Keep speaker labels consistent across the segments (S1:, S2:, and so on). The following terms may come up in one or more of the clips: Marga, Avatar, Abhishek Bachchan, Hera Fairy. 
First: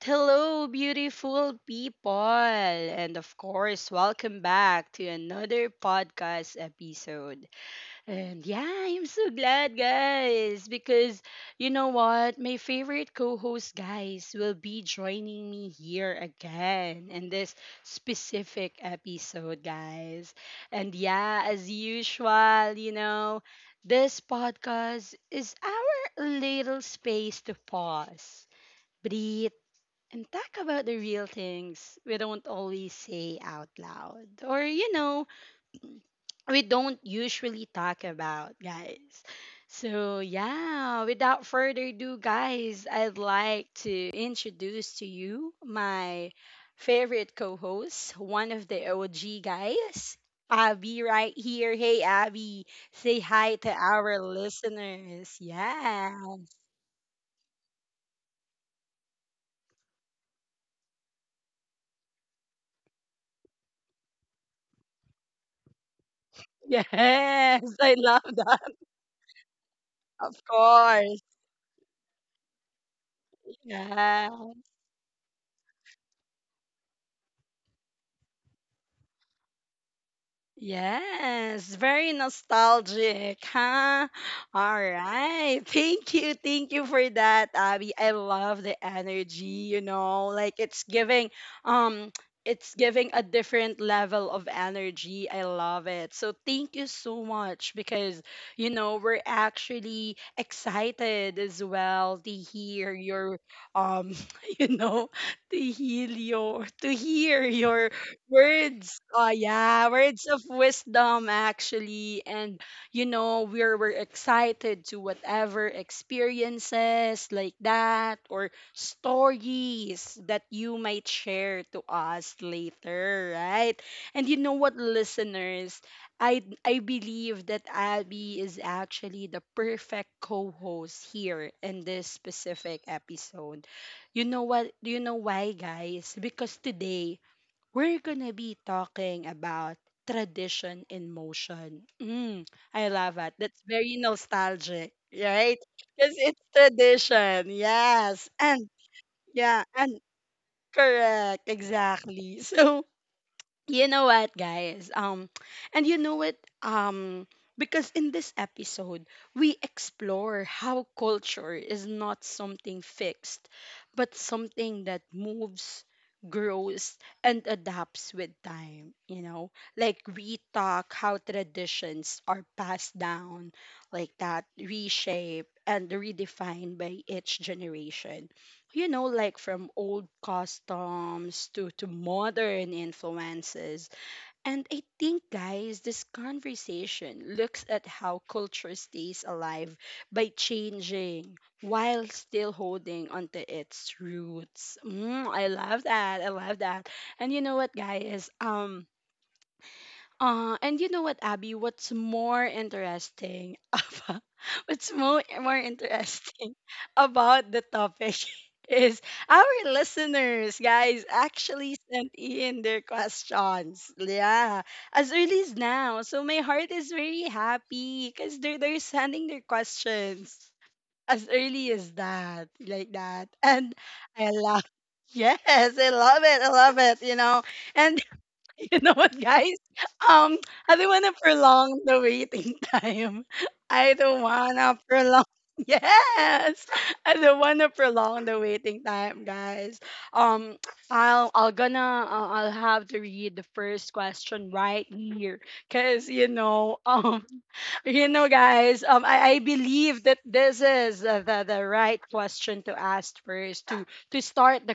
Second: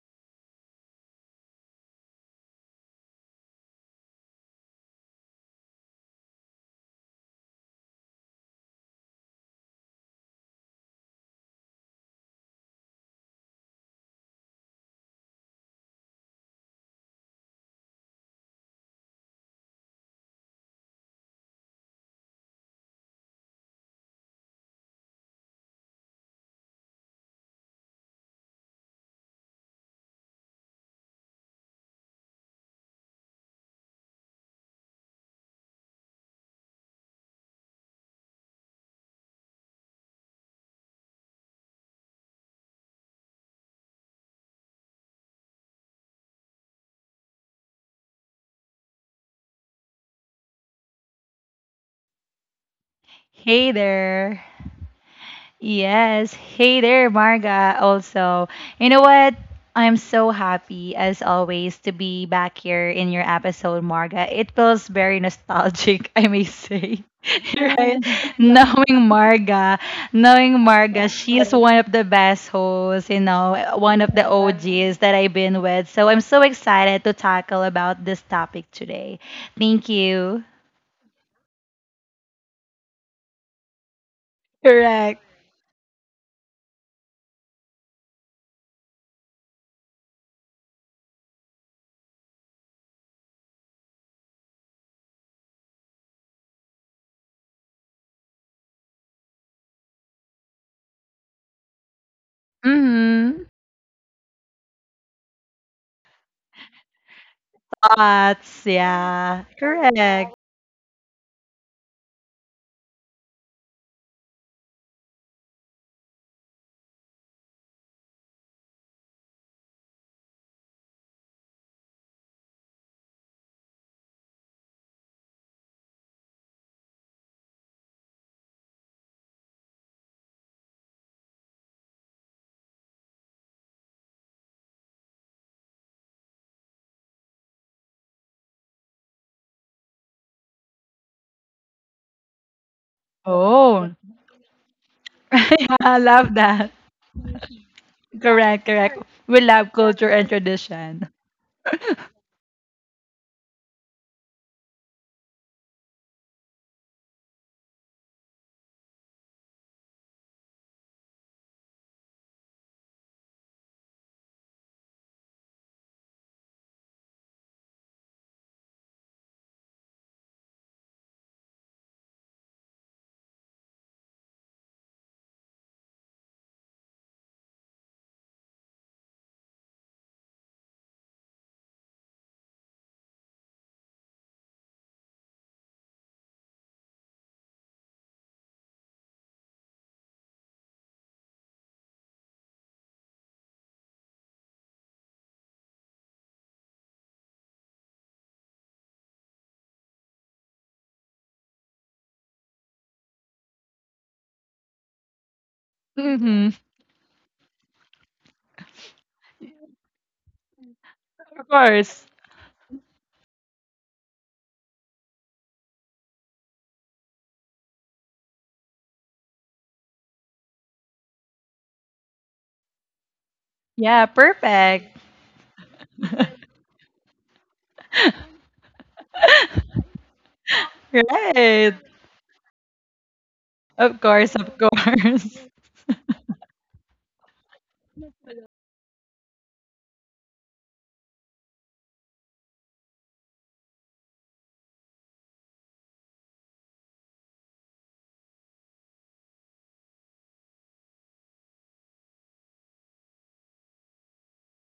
S1: Hello, beautiful people. And of course, welcome back to another podcast episode. And yeah, I'm so glad, guys, because you know what? My favorite co host, guys, will be joining me here again in this specific episode, guys. And yeah, as usual, you know, this podcast is our little space to pause, breathe, and talk about the real things we don't always say out loud. Or, you know, we don't usually talk about, guys. So, yeah, without further ado, guys, I'd like to introduce to you my favorite co host, one of the OG guys, Abby, right here. Hey, Abby, say hi
S2: Hey
S1: to our
S2: there.
S1: listeners.
S2: Yes.
S1: Yeah.
S2: Hey there, Marga, also. You know what? I'm so happy, as always, to be back here in your episode, Marga. It feels very nostalgic, I may say.
S1: Yes, I
S2: Right?
S1: love that.
S2: Knowing Marga,
S1: Of
S2: knowing Marga,
S1: course.
S2: she is one of the best hosts, you know, one of the
S1: Yeah.
S2: OGs that I've been with. So I'm so excited to tackle about this topic today. Thank you.
S1: Yes, very nostalgic, huh? All
S2: Correct.
S1: right. Thank you. Thank you for that, Abby. I love the energy, you know, like um it's giving a different level of energy. I love it. So thank you so much because you know, we're actually excited as well to hear your
S2: Hmm.
S1: um you know, to heal your to hear your
S2: Spots,
S1: words. Oh
S2: yeah.
S1: yeah, words
S2: Correct.
S1: of wisdom actually. And you know, we're excited to whatever experiences like that or stories that you might share to us later, right? And you know what, listeners, I believe that Abby is actually the perfect co-host here in this specific episode. You know what? Do you know why, guys? Because today we're gonna be talking about tradition in motion. Mm, I love it. That's
S2: Oh,
S1: very nostalgic, right?
S2: yeah, I
S1: Because
S2: love
S1: it's
S2: that.
S1: tradition. Yes.
S2: Correct,
S1: And
S2: correct. We
S1: yeah,
S2: love
S1: and
S2: culture and tradition.
S1: correct. Exactly. So you know what, guys? And you know what? Because in this episode, we explore how culture is not something fixed, but something that moves, grows, and adapts with time. You know, like we talk how traditions are passed down, like that, reshaped and redefined by each generation you know, like from old customs to modern influences. And I think, guys, this conversation looks at how culture stays alive by changing while still holding onto its roots. Mm, I love that. I love that. And you know what, guys? And you know what, Abby? What's more interesting about What's more
S2: Mm-hmm.
S1: interesting about the topic is our listeners, guys,
S2: Of
S1: actually
S2: course.
S1: sent in their questions. Yeah, as early as now. So my heart is very happy because they're sending their questions as early as that, like that. And
S2: Yeah,
S1: I love,
S2: perfect.
S1: yes, I love it. I love it. You know, and you know what, guys? Um, I don't want to
S2: Right.
S1: prolong the waiting time. I
S2: Of
S1: don't
S2: course, of
S1: want to prolong.
S2: course.
S1: Yes, I don't want to prolong the waiting time, guys. Um, I'll have to read the first question right here, cause you know you know, guys, I believe that this is the right question to ask first to start the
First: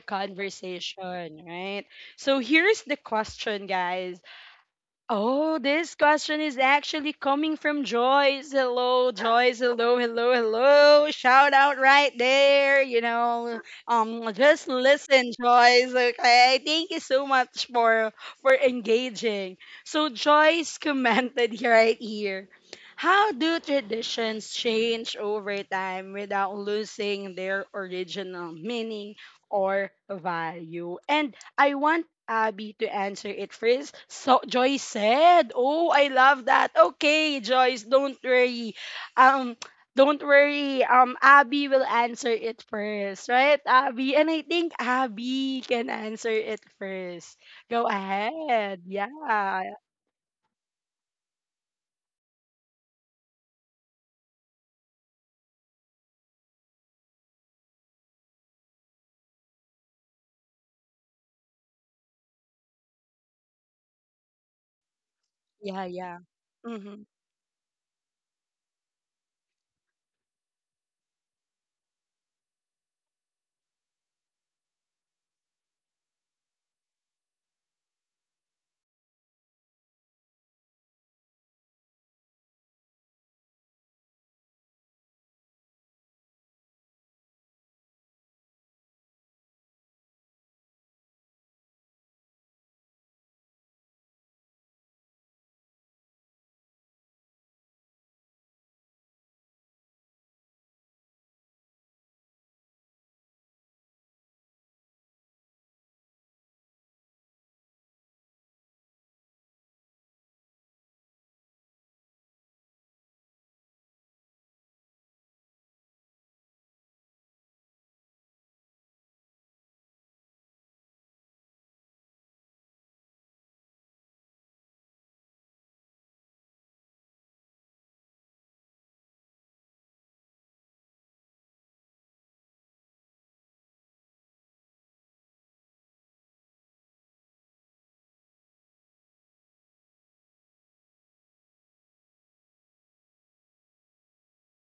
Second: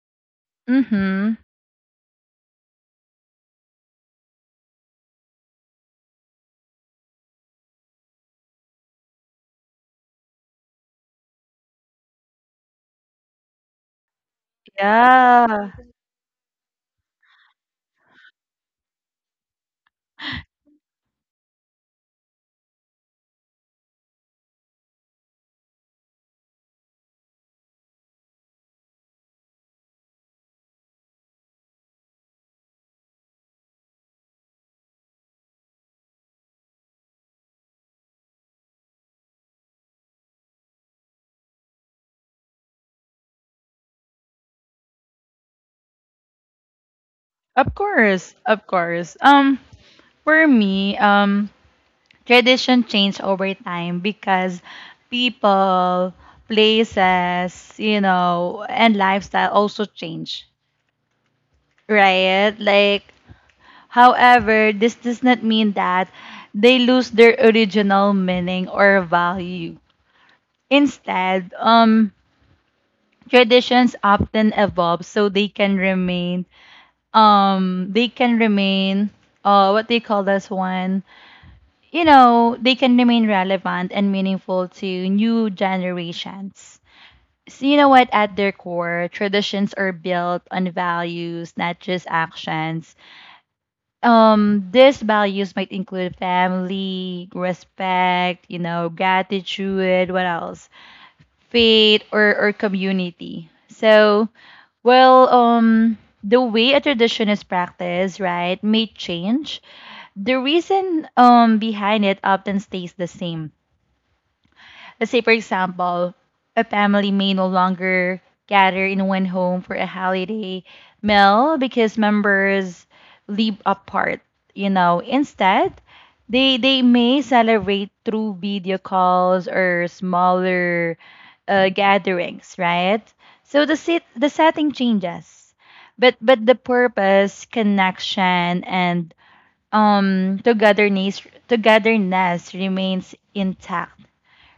S2: Mm-hmm.
S1: conversation, right? So here's the question, guys. Oh, this question is actually coming from Joyce. Hello, Joyce. Hello, hello, hello. Shout out right there. You know, just listen,
S2: Yeah.
S1: Joyce. Okay, thank you so much for engaging. So Joyce commented here right here. How do traditions change over time without losing their original meaning or value? And I want Abby to answer it first. So Joyce said, "Oh, I love that. Okay, Joyce, don't worry. Um, don't worry. Abby will answer it first, right, Abby? And I think Abby can answer it first.
S2: Of
S1: Go
S2: course, of
S1: ahead. Yeah,
S2: course. For me, tradition changed over time because people, places, you know, and lifestyle also change. Right? Like, however, this does not mean
S1: yeah,
S2: that
S1: yeah.
S2: they
S1: Mm-hmm.
S2: lose their original meaning or value. Instead, traditions often evolve so they can remain, um, they can remain, what they call this one, you know, they can remain relevant and meaningful to new generations. So you know what? At their core, traditions are built on values, not just actions. These values might include family, respect, you know, gratitude, what else, faith, or community. So, well, the way a tradition is practiced, right, may change. The reason, behind it, often stays the same. Let's say, for example, a family may no longer gather in one home for a holiday meal because members live apart. You know, instead, they may celebrate through video calls or smaller, gatherings, right? So the setting changes, but the purpose, connection, and togetherness remains intact,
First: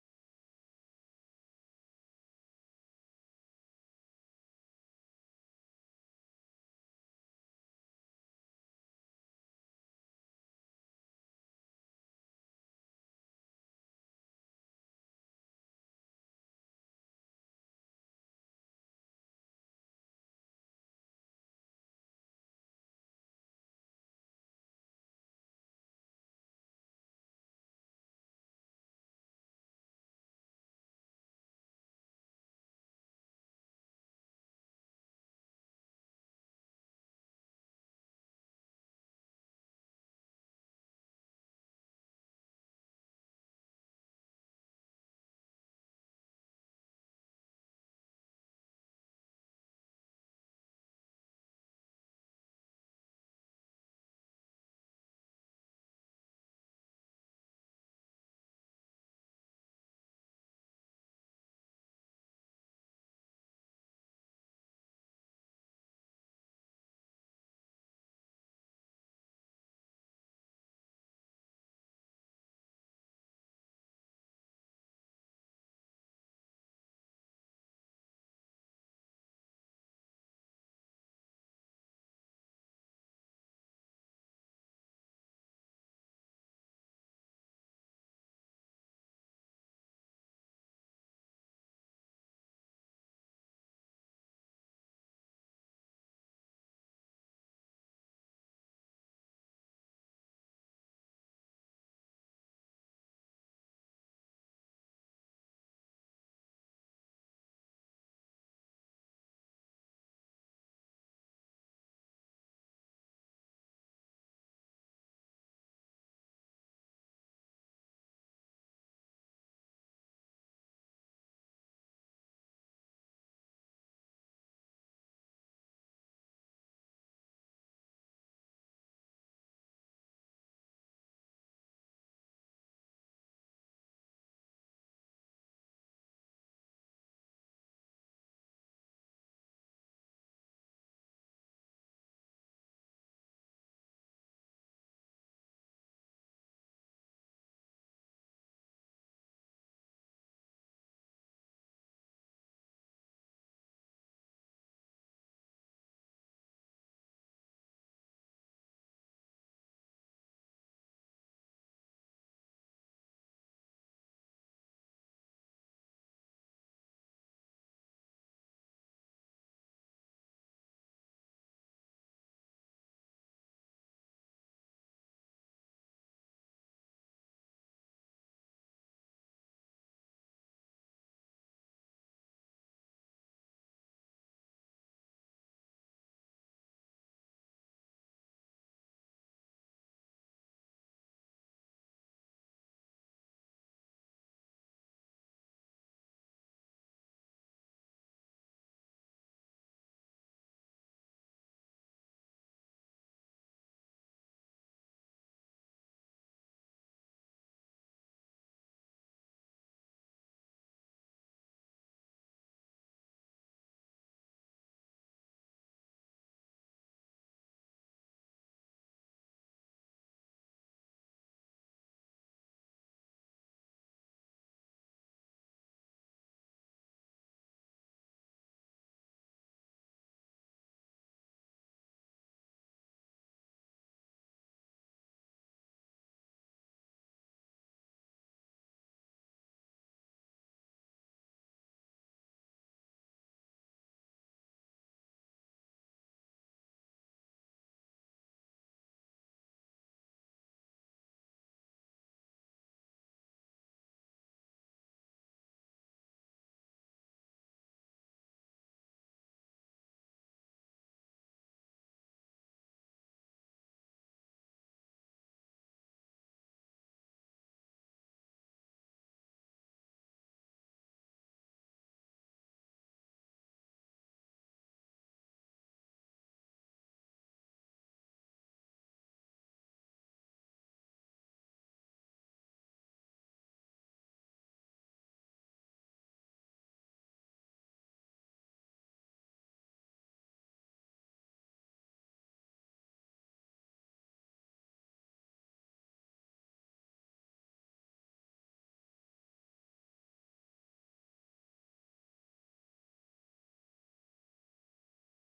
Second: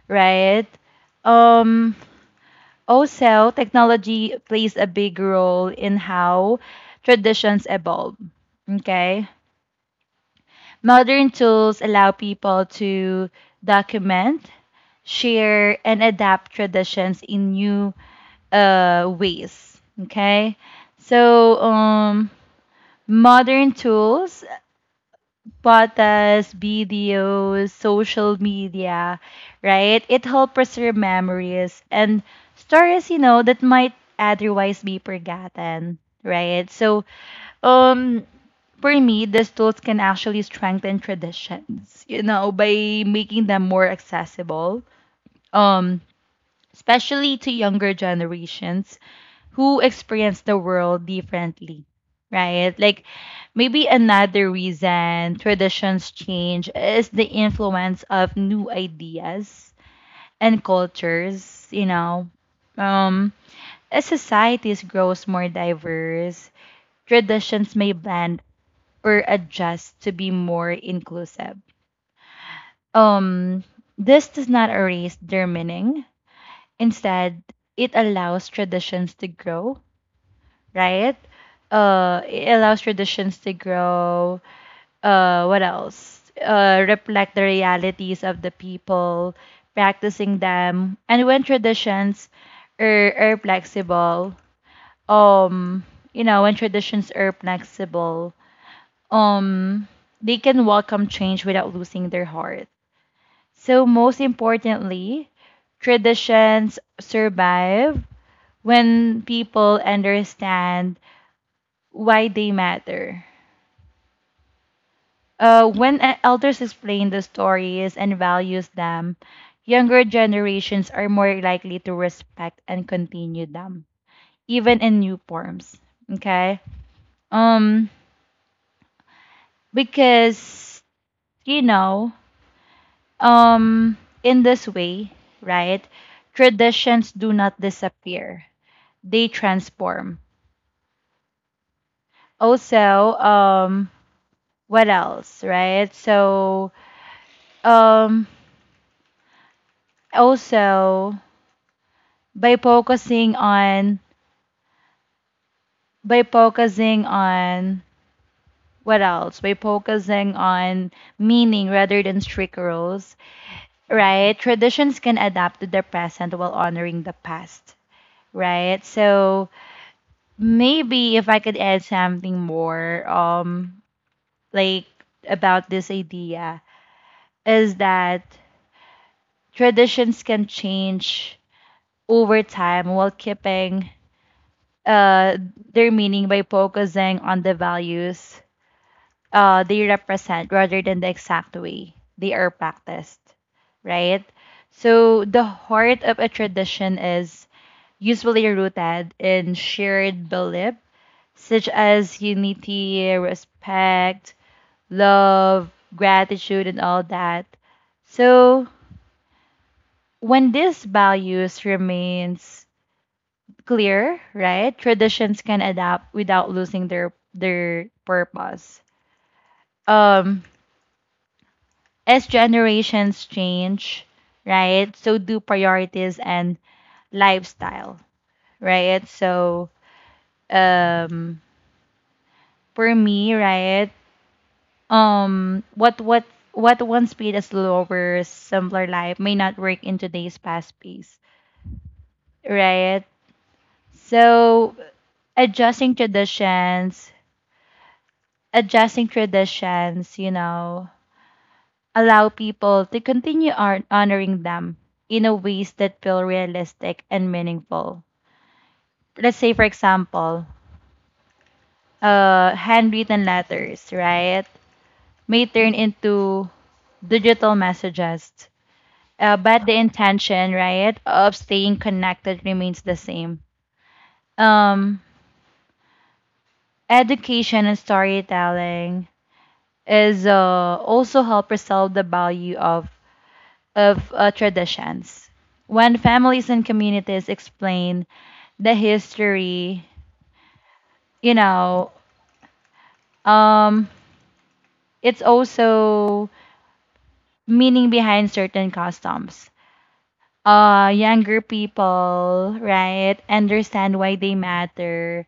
S2: right? Um, Also, technology plays a big role in how traditions evolve. Okay. Modern tools allow people to document, share, and adapt traditions in new, ways. Okay. So, modern tools, podcasts, videos, social media, right? It helps preserve memories and stories, you know, that might otherwise be forgotten, right? So, um, for me, these tools can actually strengthen traditions, you know, by making them more accessible, um, especially to younger generations who experience the world differently, right? Like, maybe another reason traditions change is the influence of new ideas and cultures, you know. Um, as societies grows more diverse, traditions may blend or adjust to be more inclusive. Um, this does not erase their meaning. Instead, it allows traditions to grow, right? It allows traditions to grow. What else? Reflect the realities of the people practicing them. And when traditions are flexible, um, you know, when traditions are flexible, um, they can welcome change without losing their heart. So most importantly, traditions survive when people understand why they matter. When elders explain the stories and values them, younger generations are more likely to respect and continue them, even in new forms. Okay? Um, because, you know, um, in this way, right, traditions do not disappear, they transform. Also, what else, right? So, um, also, by focusing on by focusing on what else, by focusing on meaning rather than strict rules, right, traditions can adapt to the present while honoring the past, right. So, maybe if I could add something more, like, about this idea, is that traditions can change over time while keeping, uh their meaning, by focusing on the values, they represent, rather than the exact way they are practiced, right? So the heart of a tradition is usually rooted in shared belief, such as unity, respect, love, gratitude, and all that. So when these values remains clear, right, traditions can adapt without losing their purpose. Um, as generations change, right? So do priorities and lifestyle, right? So, um for me, right? Um what what what once speed a slower, simpler life may not work in today's fast pace, right? So adjusting traditions, adjusting traditions, you know, allow people to continue on honoring them in a ways that feel realistic and meaningful. Let's say, for example, handwritten letters, right, may turn into digital messages, but the intention, right, of staying connected remains the same. Um, Education and storytelling is, also help preserve the value of traditions. When families and communities explain the history, you know, um, it's also meaning behind certain customs. Younger people, right, understand why they matter,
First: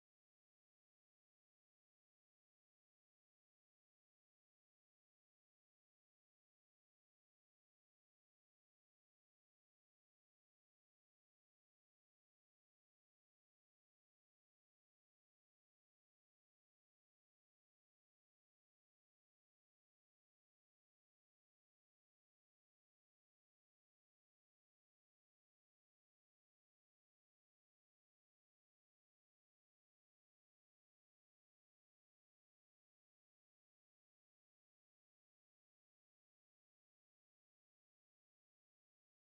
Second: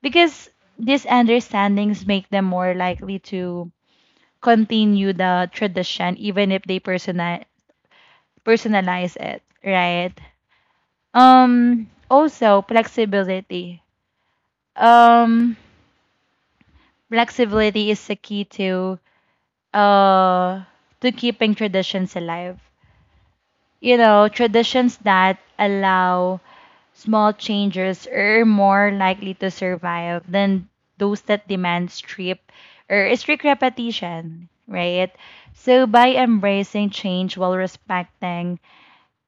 S2: because these understandings make them more likely to continue the tradition, even if they personalize it, right? Also, flexibility. Um, Flexibility is the key uh to keeping traditions alive, you know, traditions that allow small changes are more likely to survive than those that demand strict repetition, right? So, by embracing change while respecting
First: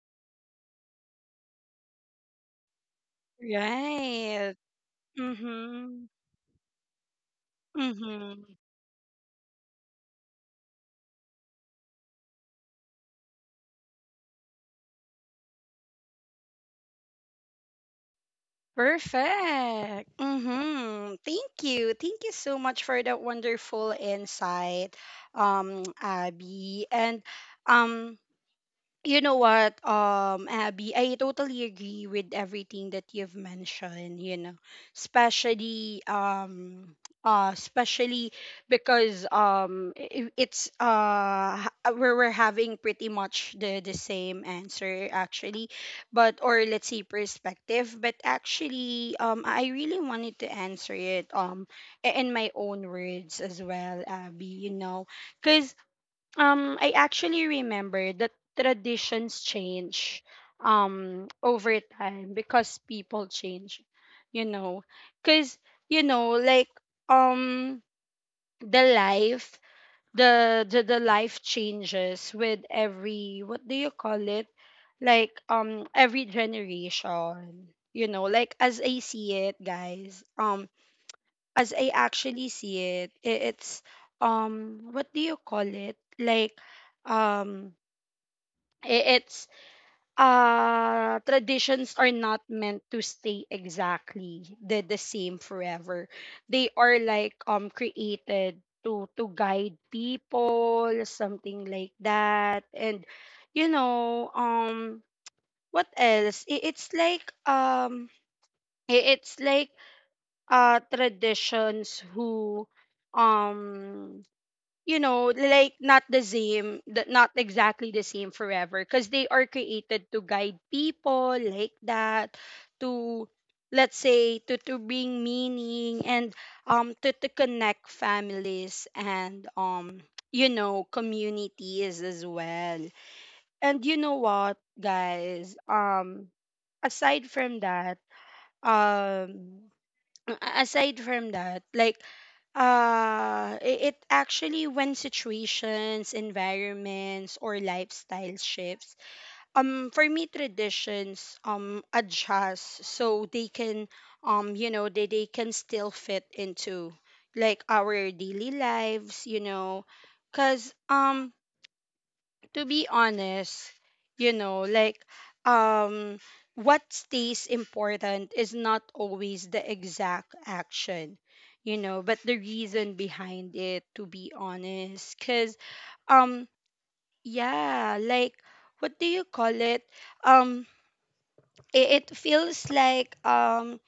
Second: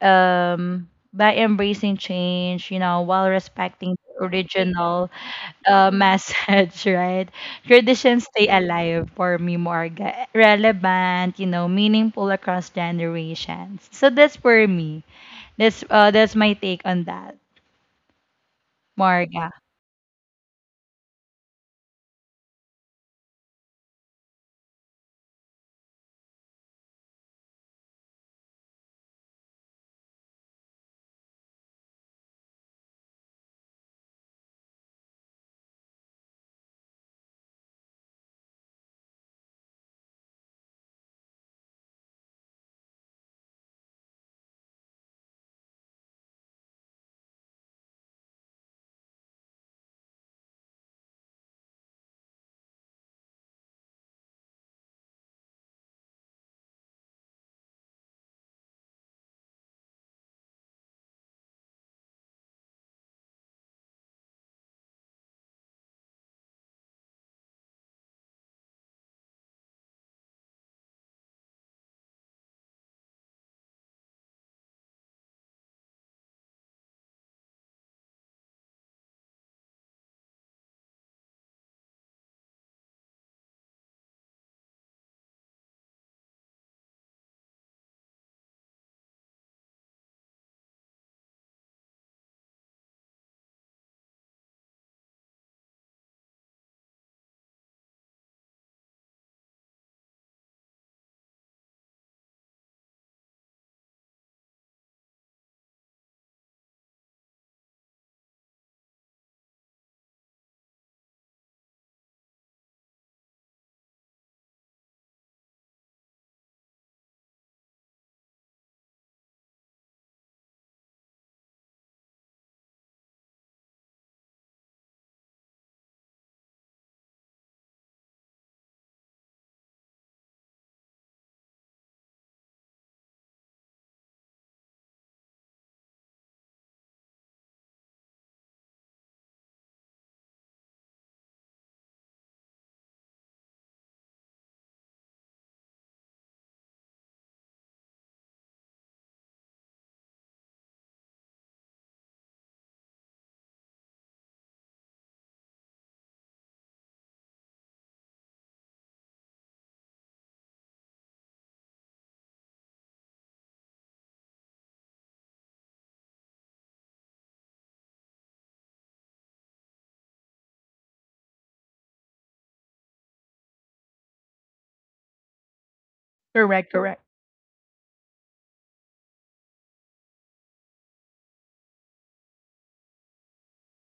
S2: um, by embracing change, you know, while respecting the
S1: Right.
S2: original,
S1: Mm-hmm.
S2: message, right? Traditions
S1: Mm-hmm.
S2: stay alive for me, Morga. Relevant, you know, meaningful across generations. So that's for me. That's my take on that, Morga.
S1: Perfect. Mm-hmm. Thank you. Thank you so much for that wonderful insight, Abby. And um, you know what, Abby, I totally agree with everything that you've mentioned, you know, especially um especially because it's we're having pretty much the same answer actually but or let's say perspective but actually I really wanted to answer it in my own words as well, Abby, you know, because I actually remember that traditions change over time because people change, you know. Cause you know, like um the life the life changes with every what do you call it? Like every generation. You know, like as I see it, guys. As I actually see it, it's what do you call it? Like um it's traditions are not meant to stay exactly the same forever. They are like created to guide people, something like that. And you know, what else? It's like it's like traditions who um you know like not the same not exactly the same forever because they are created to guide people like that to let's say to bring meaning and to connect families and you know communities as well and you know what guys aside from that um aside from that, like it actually when situations, environments or lifestyle shifts, for me traditions adjust so they can you know they can still fit into like our daily lives, you know. Cause to be honest, you know, like um what stays important is not always the exact action, you know, but the reason behind it to be honest cuz um
S2: Correct, correct.
S1: yeah, like what do you call it? Um it, it feels like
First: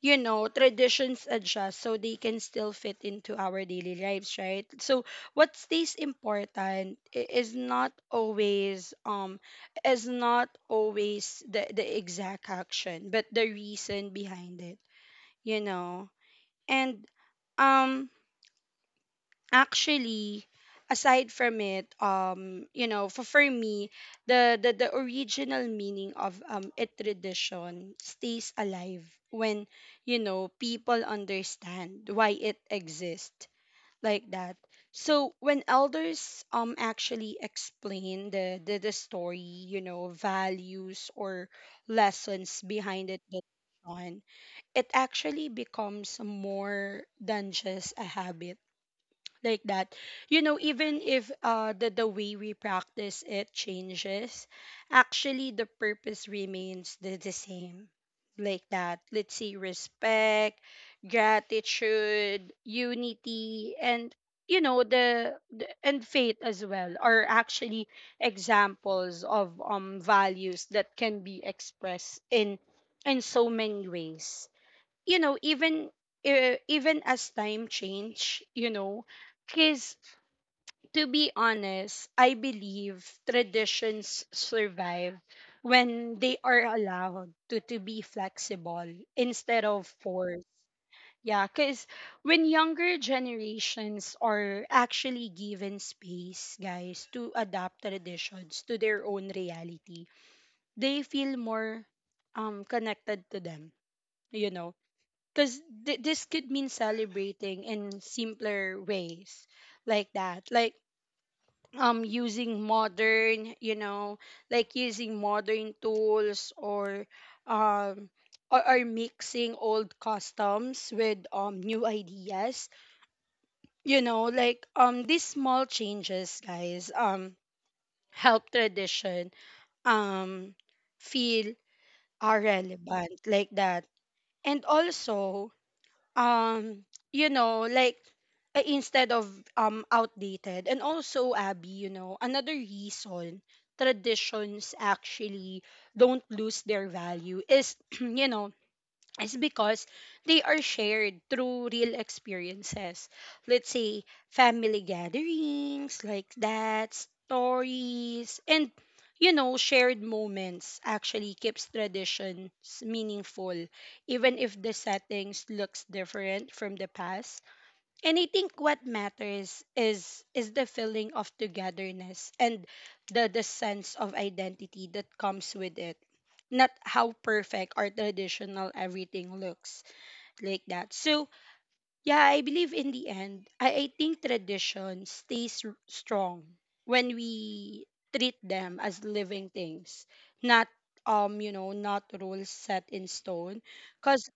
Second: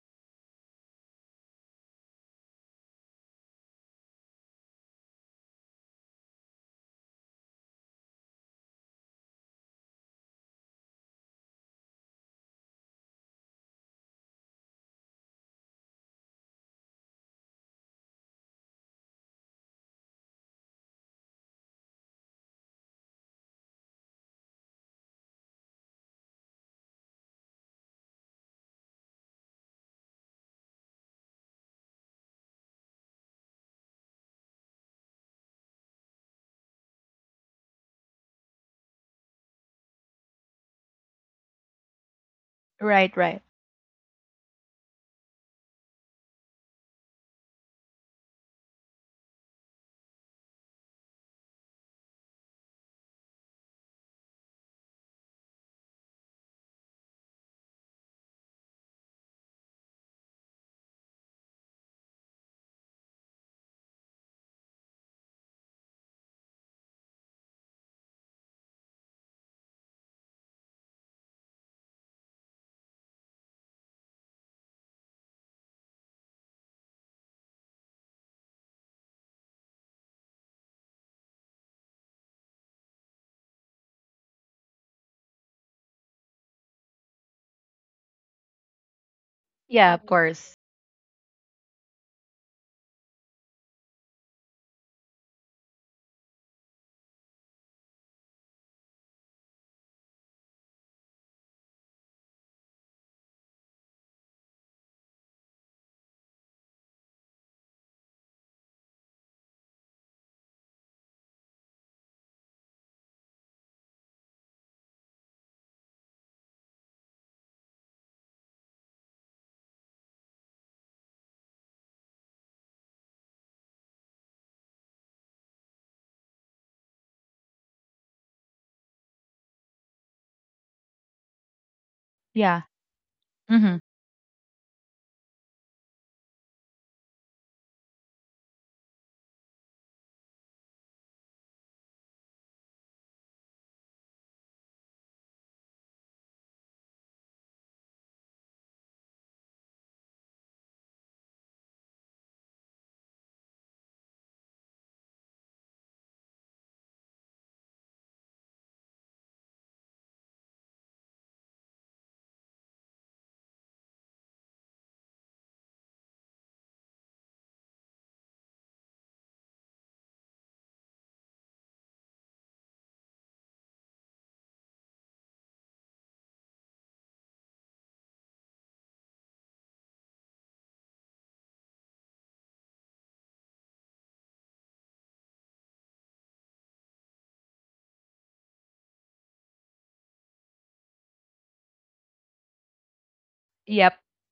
S1: you know traditions adjust so they can still fit into our daily lives right so what stays important is not always the exact action but the reason behind it you know and um actually aside from it you know for me the, the original meaning of a tradition stays alive when you know people understand why it exists like that so when elders actually explain the the story you know values or lessons behind
S2: Right,
S1: it
S2: right.
S1: that on, it actually becomes more than just a habit like that you know even if the way we practice it changes actually the purpose remains the same like that let's say respect gratitude unity and you know the and faith as well are actually examples of values that can be expressed in so many ways you know even even as time change you know because to be honest I believe traditions survive when they are allowed to be flexible instead of
S2: Yeah, of
S1: forced
S2: course.
S1: yeah because when younger generations are actually given space guys to adapt traditions to their own reality they feel more connected to them you know because this could mean celebrating in simpler ways like that like using modern you know like using modern tools um or mixing old customs with new ideas you know like these small changes guys help tradition um feel are
S2: Yeah.
S1: relevant like
S2: Mhm.
S1: that and also um you know like instead of outdated and also abby you know another reason traditions actually don't lose their value is you know is because they are shared through real experiences. Let's say family gatherings like that, stories, and you know, shared moments actually keeps traditions meaningful, even if the settings looks different from the past. And I think what matters is the feeling of togetherness and the sense of identity that comes with it not how perfect or traditional everything looks like that. So, yeah, I believe in the end, I think tradition stays strong when we treat them as living things, not you know, not rules set in stone.
S2: Yep.
S1: Cause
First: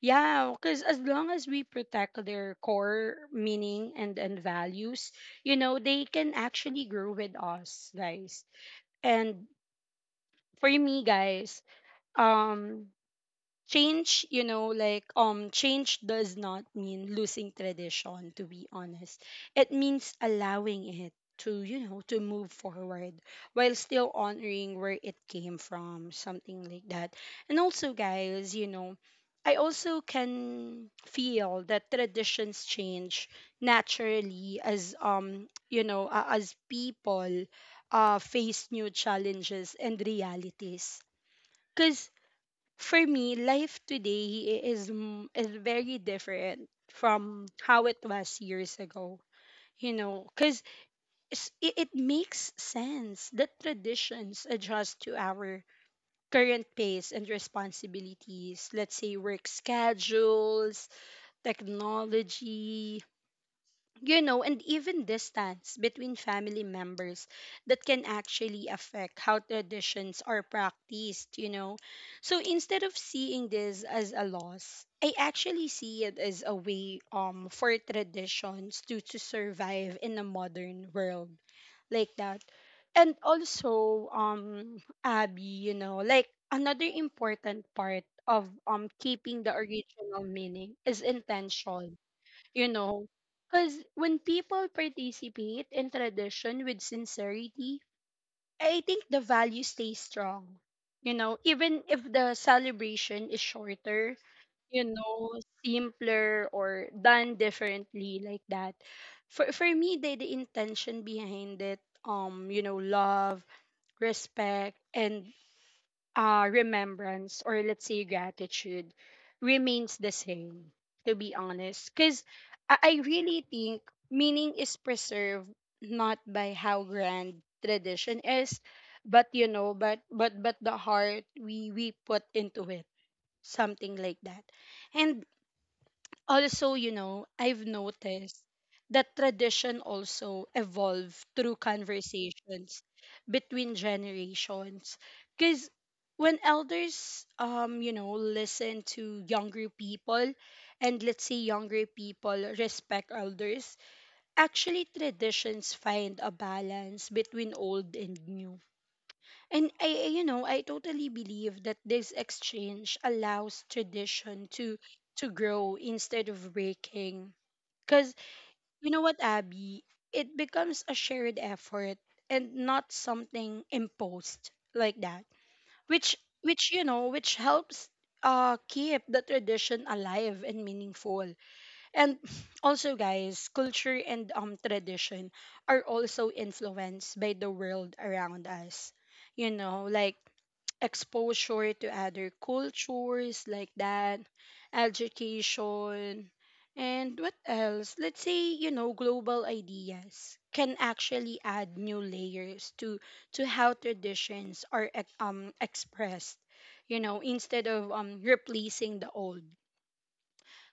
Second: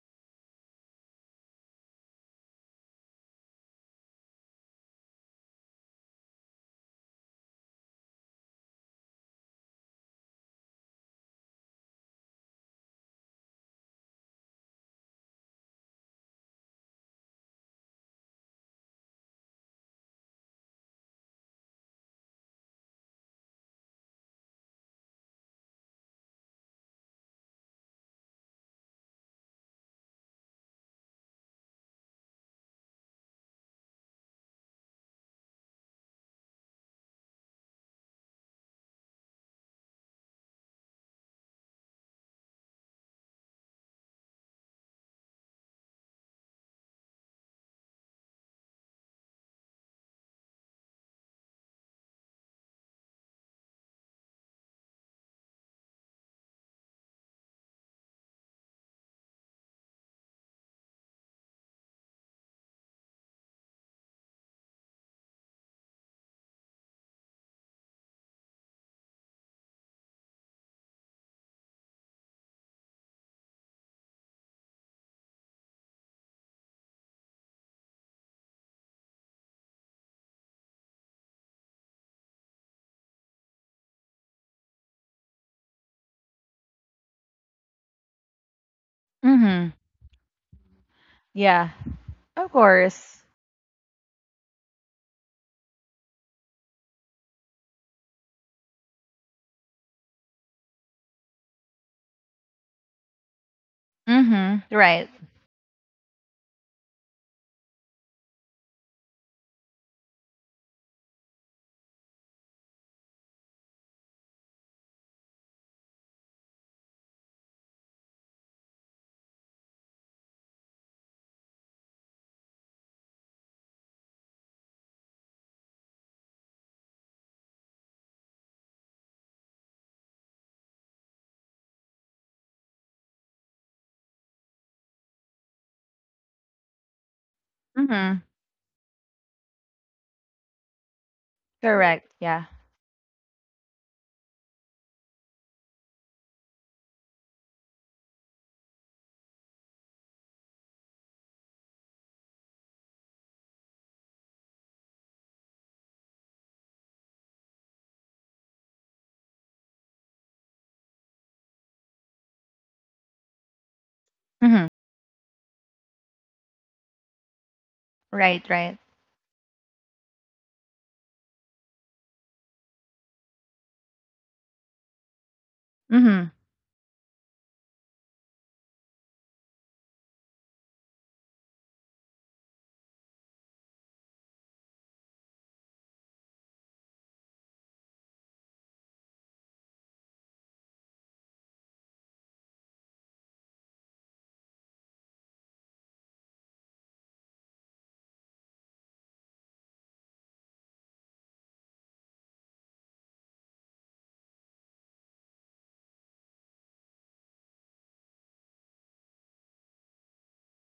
S1: yeah, cause as long as we protect their core meaning and values, you know, they can actually grow with us, guys. And for me, guys, um change you know like change does not mean losing tradition to be honest it means allowing it to you know to move forward while still honoring where it came from something like that and also guys you know I also can feel that traditions change naturally as you know as people face new challenges and realities because for me, life today is is very different from how it was years ago. You know, because it, it makes sense that traditions adjust to our current pace and responsibilities. Let's say work schedules, technology, you know, and even distance between family members that can actually affect how traditions are practiced, you know. So instead of seeing this as a loss, I actually see it as a way for traditions to survive in a modern world like that. And also Abby, like another important part of keeping the
S2: Mhm.
S1: original meaning is
S2: Yeah.
S1: intention,
S2: Of
S1: you know
S2: course.
S1: because when people participate in tradition with sincerity, I think the value stays strong, even if the celebration is shorter,
S2: Mhm.
S1: you
S2: Right.
S1: know simpler, or done differently like that. For me, the intention behind it, love, respect, and remembrance, or let's say gratitude, remains the same, to be honest. Because I really think meaning is preserved not by how grand tradition is, but but the heart we put into it, something like that. And also, I've
S2: Mhm.
S1: noticed that tradition also evolve through
S2: Correct. Yeah.
S1: conversations between generations. Because when elders, listen to younger people, and let's say younger people respect elders, actually traditions find a balance between old and new, and I totally believe that this exchange allows tradition
S2: Mhm.
S1: to grow instead of breaking. Cause
S2: Right, right.
S1: you know what, Abby, it becomes a shared effort and not something imposed like that. Which
S2: Mhm.
S1: which which helps keep the tradition alive and meaningful. And also guys, culture and tradition are also influenced by the world around us. Like exposure to other cultures like that, education, and what else? Let's say, global ideas can actually add new layers to how traditions are expressed, instead of replacing the old.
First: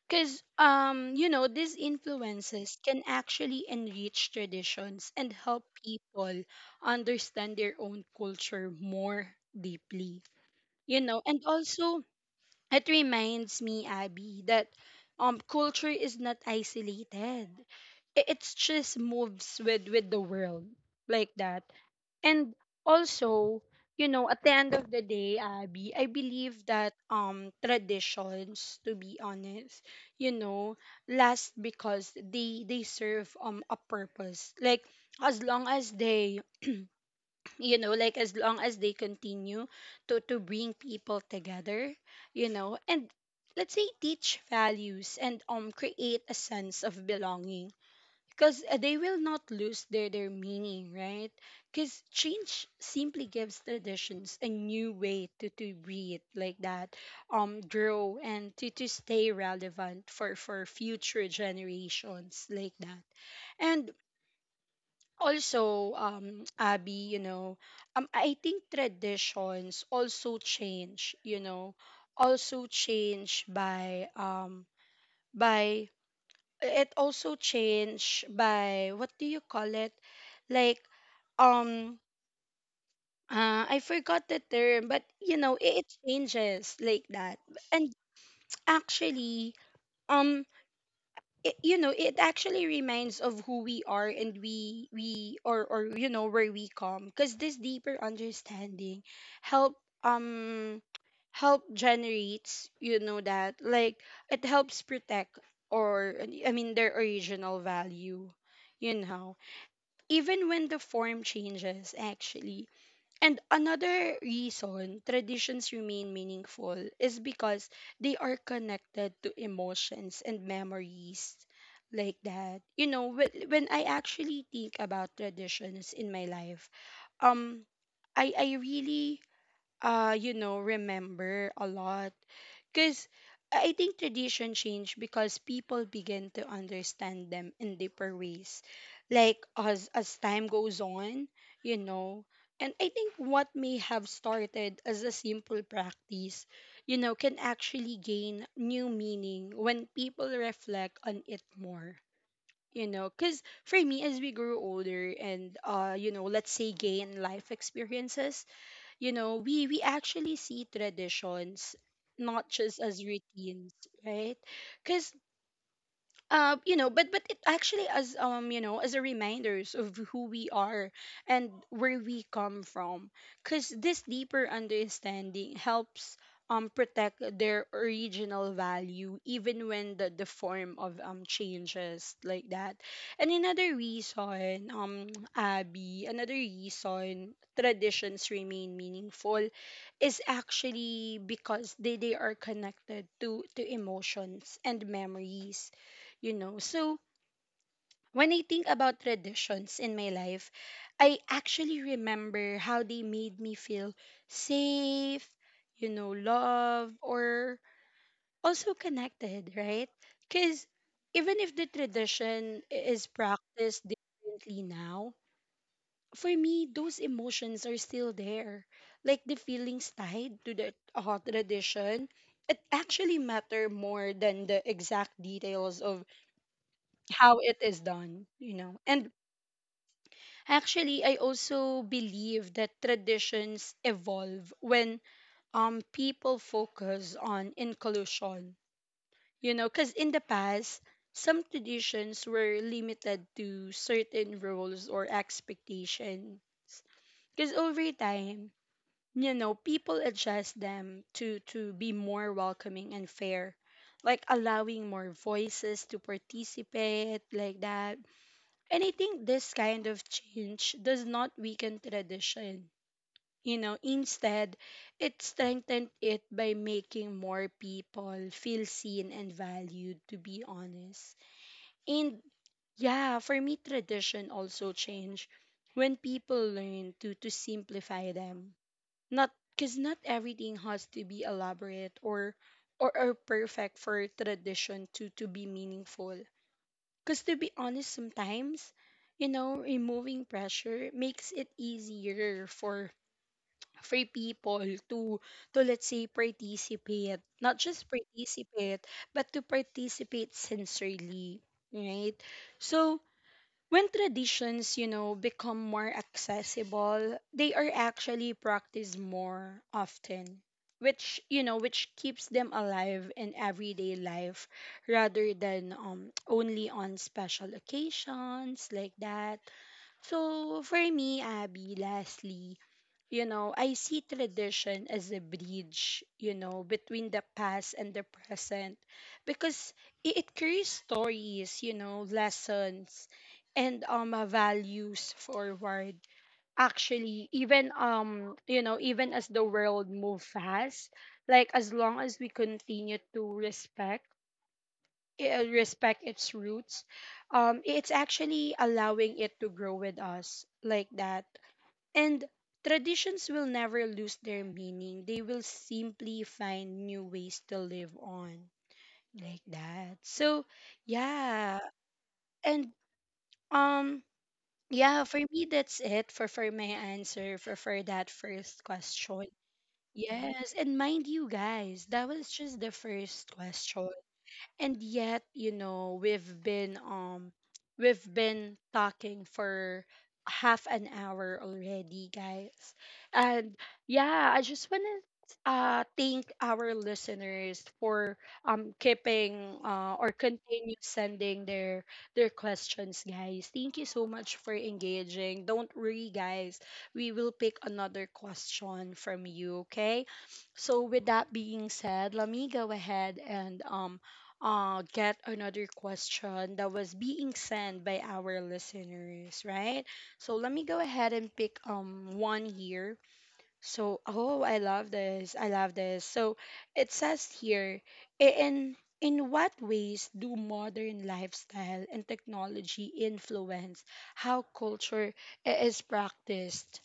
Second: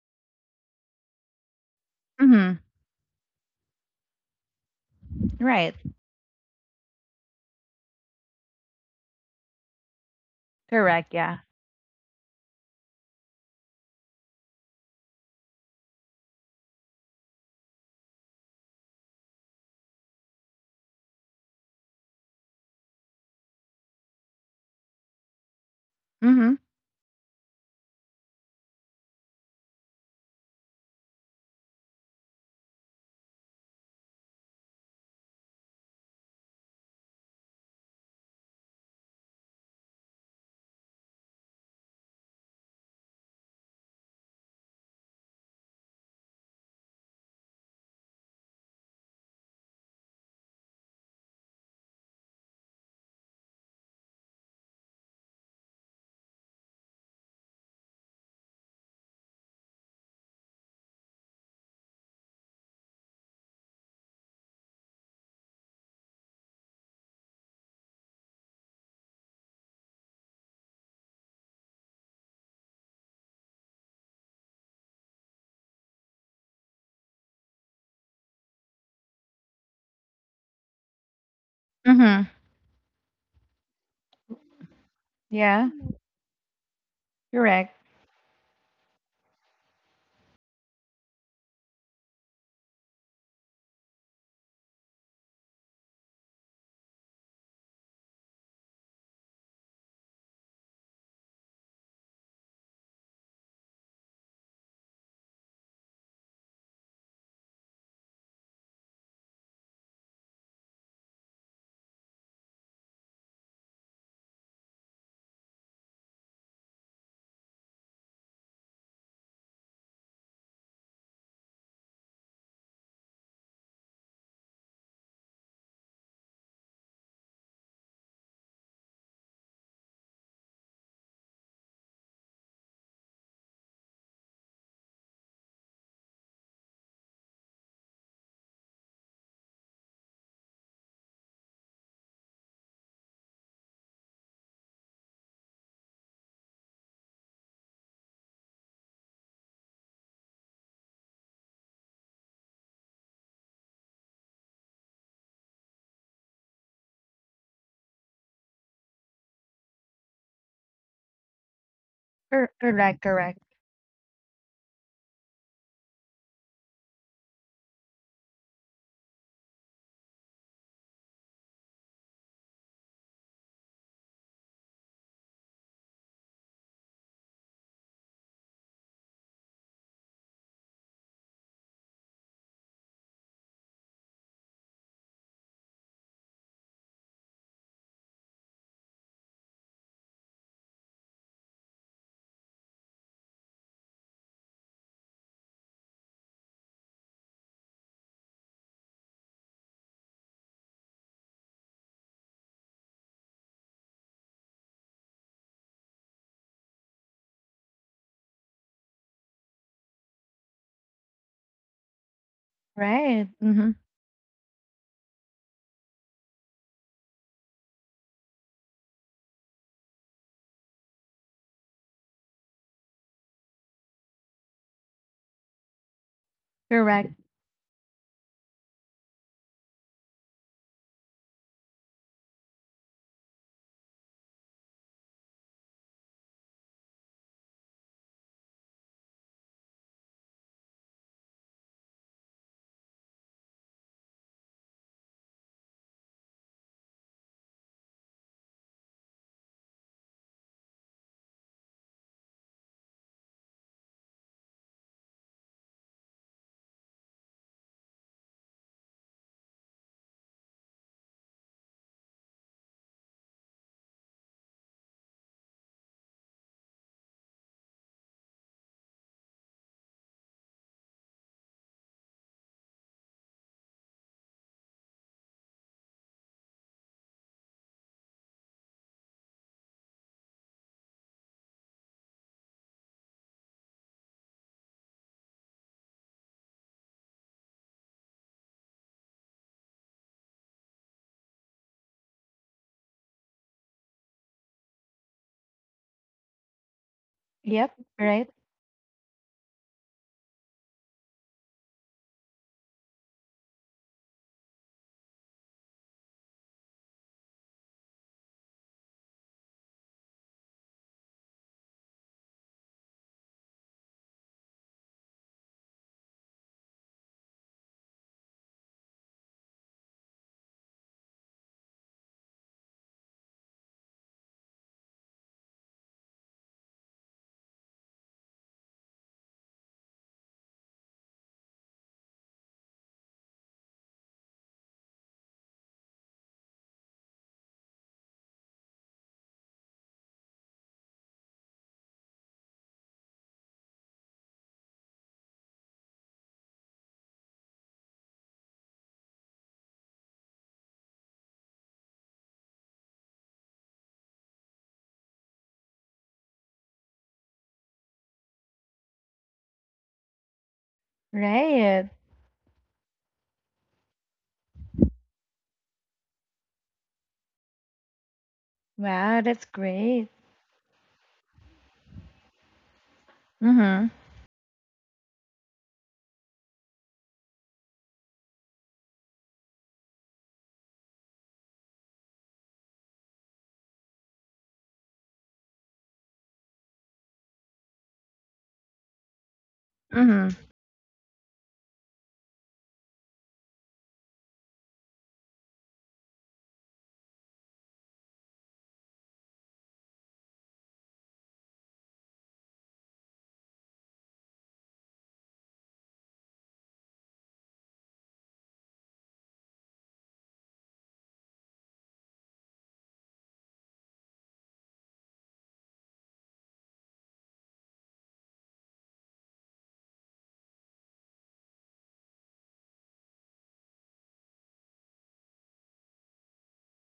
S1: Because these
S2: Mhm.
S1: influences can actually enrich traditions and help
S2: Right.
S1: people understand their own culture more deeply you
S2: Correct,
S1: know
S2: yeah.
S1: And also it reminds me, Abby, that culture is not isolated. It's just moves with the world like that. And also, at the end of the day, Abby, I
S2: Mhm.
S1: believe that traditions, to be honest, you know last because they serve a purpose, like as long as they like as long as they continue to bring people together, and let's say teach values and create a sense of belonging, because they will not lose their meaning, right? Because change simply gives traditions a new way to breathe like that, grow, and to stay relevant for future generations like that. And also, Abby, I think traditions also change, also change by, by it also change by, what do you call it, like, um
S2: Mhm.
S1: I forgot the term, but
S2: Yeah.
S1: it changes like that.
S2: Correct.
S1: And actually, um it, you know it actually reminds of who we are, and we or where we come, because this deeper understanding help um help generates, that, like it helps protect, or I mean, their original value, you know even when the form changes actually. And another reason traditions remain meaningful is because they are connected to emotions and memories like that. When I actually think about traditions in my life, um I really remember a lot, because I think tradition changed because people begin to understand them in deeper ways, like as time goes on, you know. And I think what may have started as a simple practice, can actually gain new meaning when people reflect on it more. Because for me, as we grew older and, let's say gain life experiences, we actually see traditions not just
S2: Correct,
S1: as
S2: correct.
S1: routines, right? Because but it actually, as as a reminders of who we are and where we come from, because this deeper understanding helps protect their original value even when the form of changes like that. And another reason Abby, another reason traditions remain meaningful is actually because they are connected to emotions and memories. So when I think about traditions in my life, I actually remember how they made me feel safe, loved, or also connected, right? Because even if the tradition is
S2: Right. Mhm.
S1: practiced differently now, for me, those emotions are still there. Like the feelings tied to the tradition, it actually matter more than the exact details of
S2: Correct.
S1: how it is done. And actually, I also believe that traditions evolve when people focus on inclusion. Because in the past, some traditions were limited to certain roles or expectations. Because over time, people adjust them to be more welcoming and fair, like allowing more voices to participate, like that. And I think this kind of change does not weaken tradition. Instead, it strengthened it by making more people feel seen and valued, to be honest. And yeah, for me, tradition also changed when people learn to simplify them. Not because not everything has to be elaborate or or perfect for tradition to be meaningful. Because to be honest, sometimes, removing pressure makes it easier for people to let's say participate, not
S2: Yep.
S1: just
S2: Right.
S1: participate, but to participate sincerely, right? So when traditions, become more accessible, they are actually practiced more often, which keeps them alive in everyday life rather than only on special occasions like that. So for me, Abby, lastly, I see tradition as a bridge, between the past and the present, because it carries stories, lessons, and values forward. Actually, even as the world move fast, like as long as we continue to respect its roots, it's actually allowing it to grow with us like that, and traditions will never lose their meaning. They will simply find new ways to live on like that. So, yeah.
S2: Right.
S1: And um yeah, for me that's it for my answer for that first
S2: Wow,
S1: question.
S2: that's great.
S1: Yes, and mind you guys, that was just the first question,
S2: Mhm.
S1: and yet we've been talking for half an hour already, guys. And yeah, I just want to thank our listeners for keeping, or
S2: Mhm.
S1: continue sending their questions, guys. Thank you so much for engaging. Don't worry, guys, we will pick another question from you. Okay, so with that being said, let me go ahead and get another question that was being sent by our listeners, right? So let me go ahead and pick one here. So, oh, I love this. I love this. So it says here, "I- in in what ways do modern lifestyle and technology influence how culture is practiced?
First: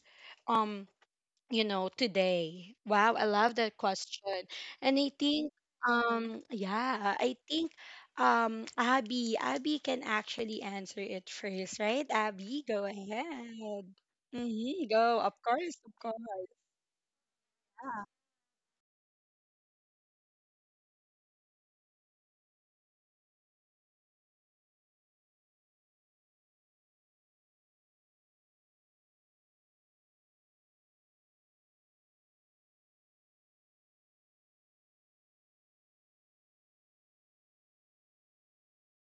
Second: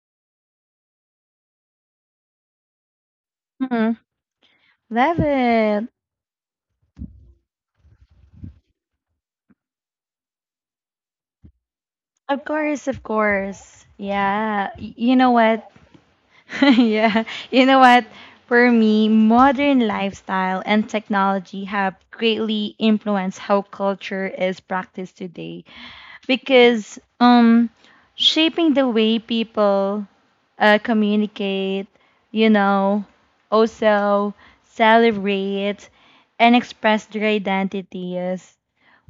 S1: Um, today, wow, I love that
S2: Mhm.
S1: question." And I
S2: Love
S1: think,
S2: it.
S1: yeah, I think, Abby can actually answer it first, right?
S2: Of
S1: Abby, go
S2: course, of course.
S1: ahead.
S2: Yeah. You
S1: Go,
S2: know
S1: of
S2: what?
S1: course, of course.
S2: Yeah. You know what? For me, modern lifestyle and technology have greatly influenced how culture is practiced today. Because shaping the way people, communicate, you know, also celebrate and express their identities.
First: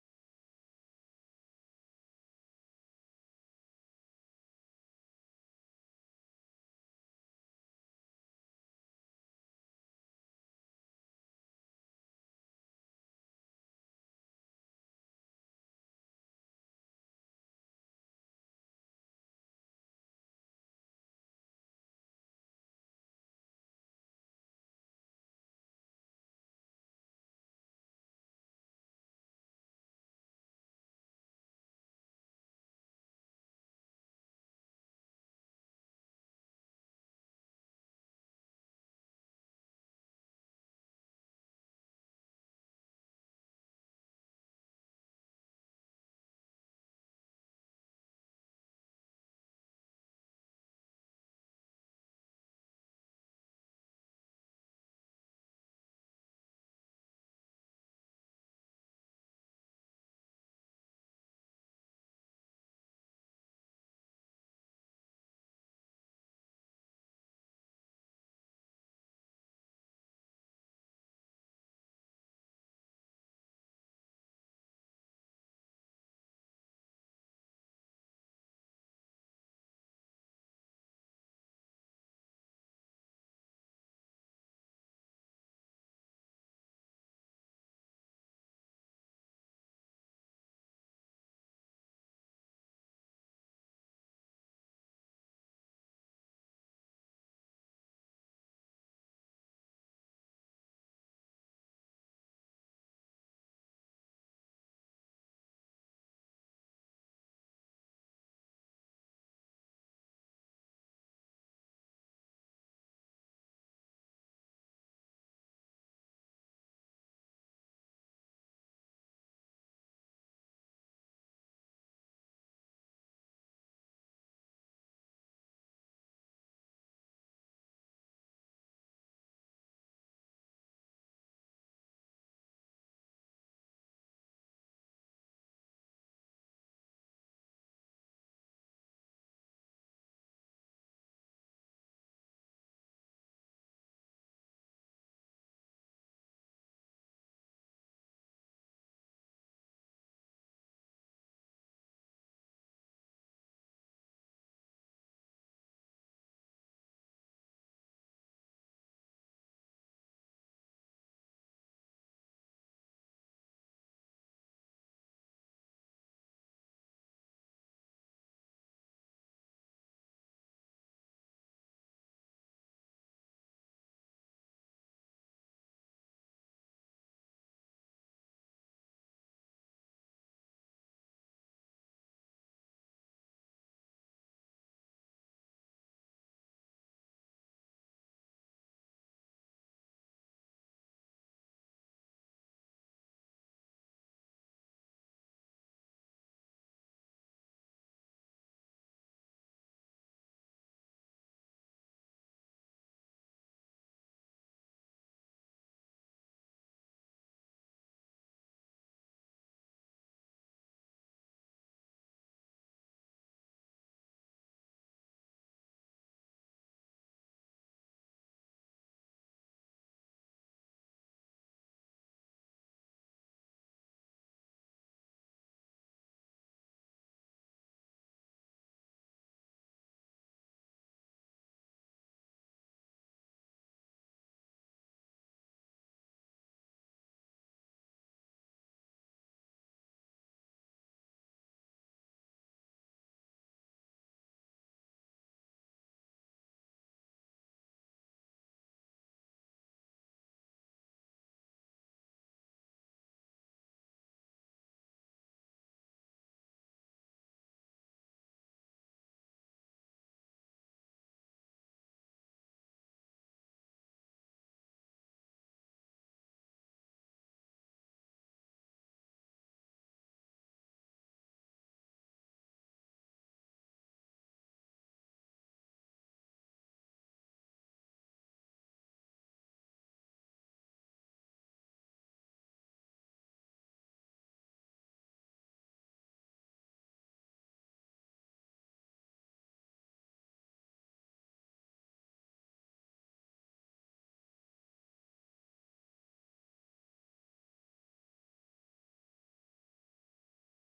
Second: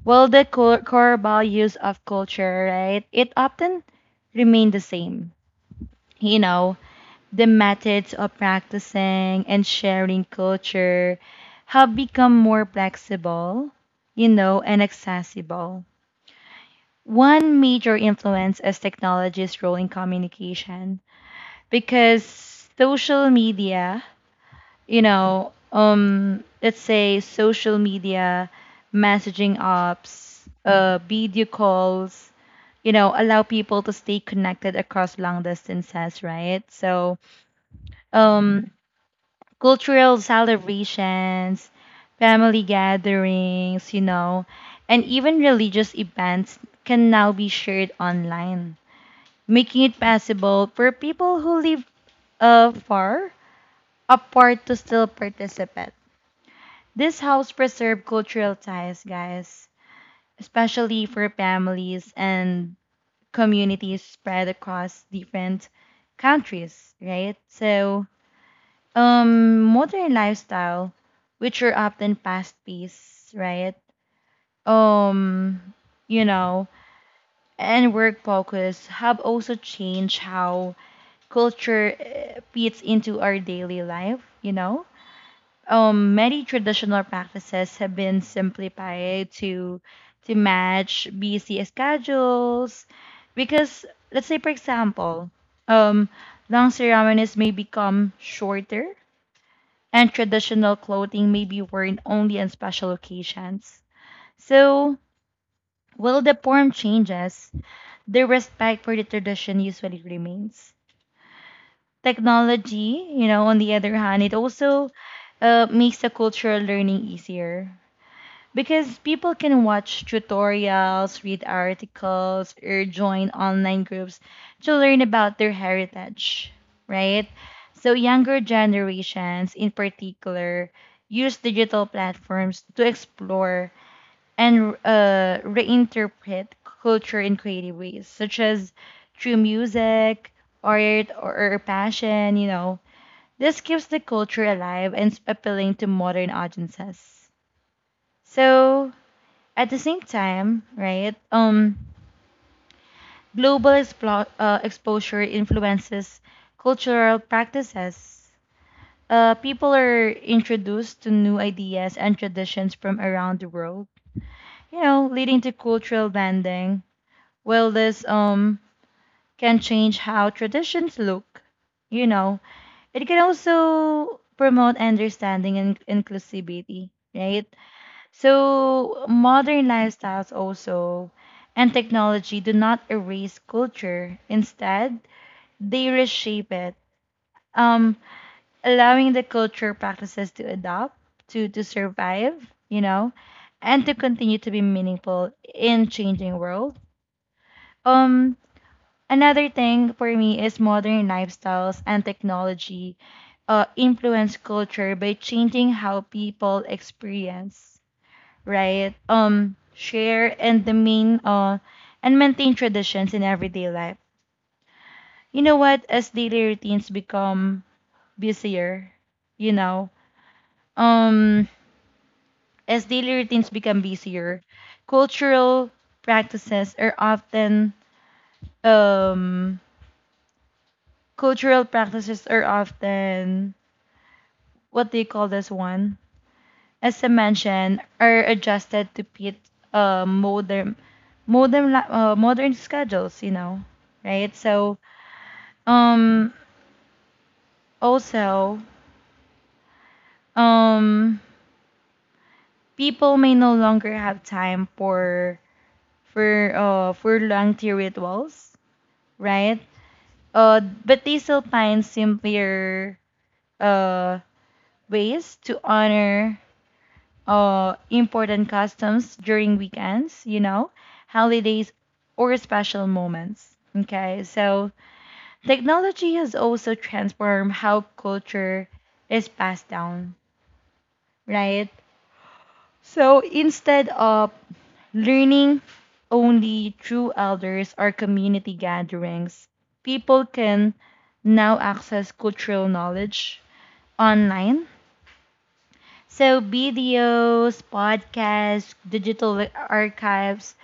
S2: Well, the core values of culture, right? It often remain the same. You know, the methods of practicing and sharing culture have become more flexible, you know, and accessible. One major influence is technology's role in communication, because social media, you know, let's say social media, messaging apps, video calls, you know, allow people to stay connected across long distances, right? So, um, cultural celebrations, family gatherings, you know, and even religious events can now be shared online, making it possible for people who live, far apart to still participate. This house preserve cultural ties, guys, especially for families and communities spread across different countries, right? So, modern lifestyle, which are often fast-paced, right? Um, you know, and work focus have also changed how culture, fits into our daily life, you know? Many traditional practices have been simplified to match busy schedules, because let's say, for example, um, long ceremonies may become shorter, and traditional clothing may be worn only on special occasions. So, while the form changes, the respect for the tradition usually remains. Technology, you know, on the other hand, it also, makes the cultural learning easier, because people can watch tutorials, read articles, or join online groups to learn about their heritage, right? So, younger generations in particular use digital platforms to explore and, reinterpret culture in creative ways, such as through music, art, or passion. You know, this keeps the culture alive and appealing to modern audiences. So, at the same time, right? Global exposure influences cultural practices. People are introduced to new ideas and traditions from around the world, you know, leading to cultural blending. While this, can change how traditions look, you know, it can also promote understanding and inclusivity, right? So, modern lifestyles also and technology do not erase culture. Instead, they reshape it, um, allowing the culture practices to adopt, to survive, you know, and to continue to be meaningful in changing world. Um, Another thing for me is modern lifestyles and technology, influence culture by changing how people experience, right? Share and the main and maintain traditions in everyday life. You know what? As daily routines become busier, you know, um, as daily routines become busier, cultural practices are often, um cultural practices are often what do you call this one? As I mentioned, are adjusted to fit, uh, modern modern schedules. You know, right? So, um, also, um, people may no longer have time for long rituals, right? But they still find simpler, uh ways to honor, important customs during weekends, you know, holidays, or special moments. Okay, so technology has also transformed how culture is passed down, right? So instead of learning only through elders or community gatherings, people can now access cultural knowledge online. So videos, podcasts, digital archives,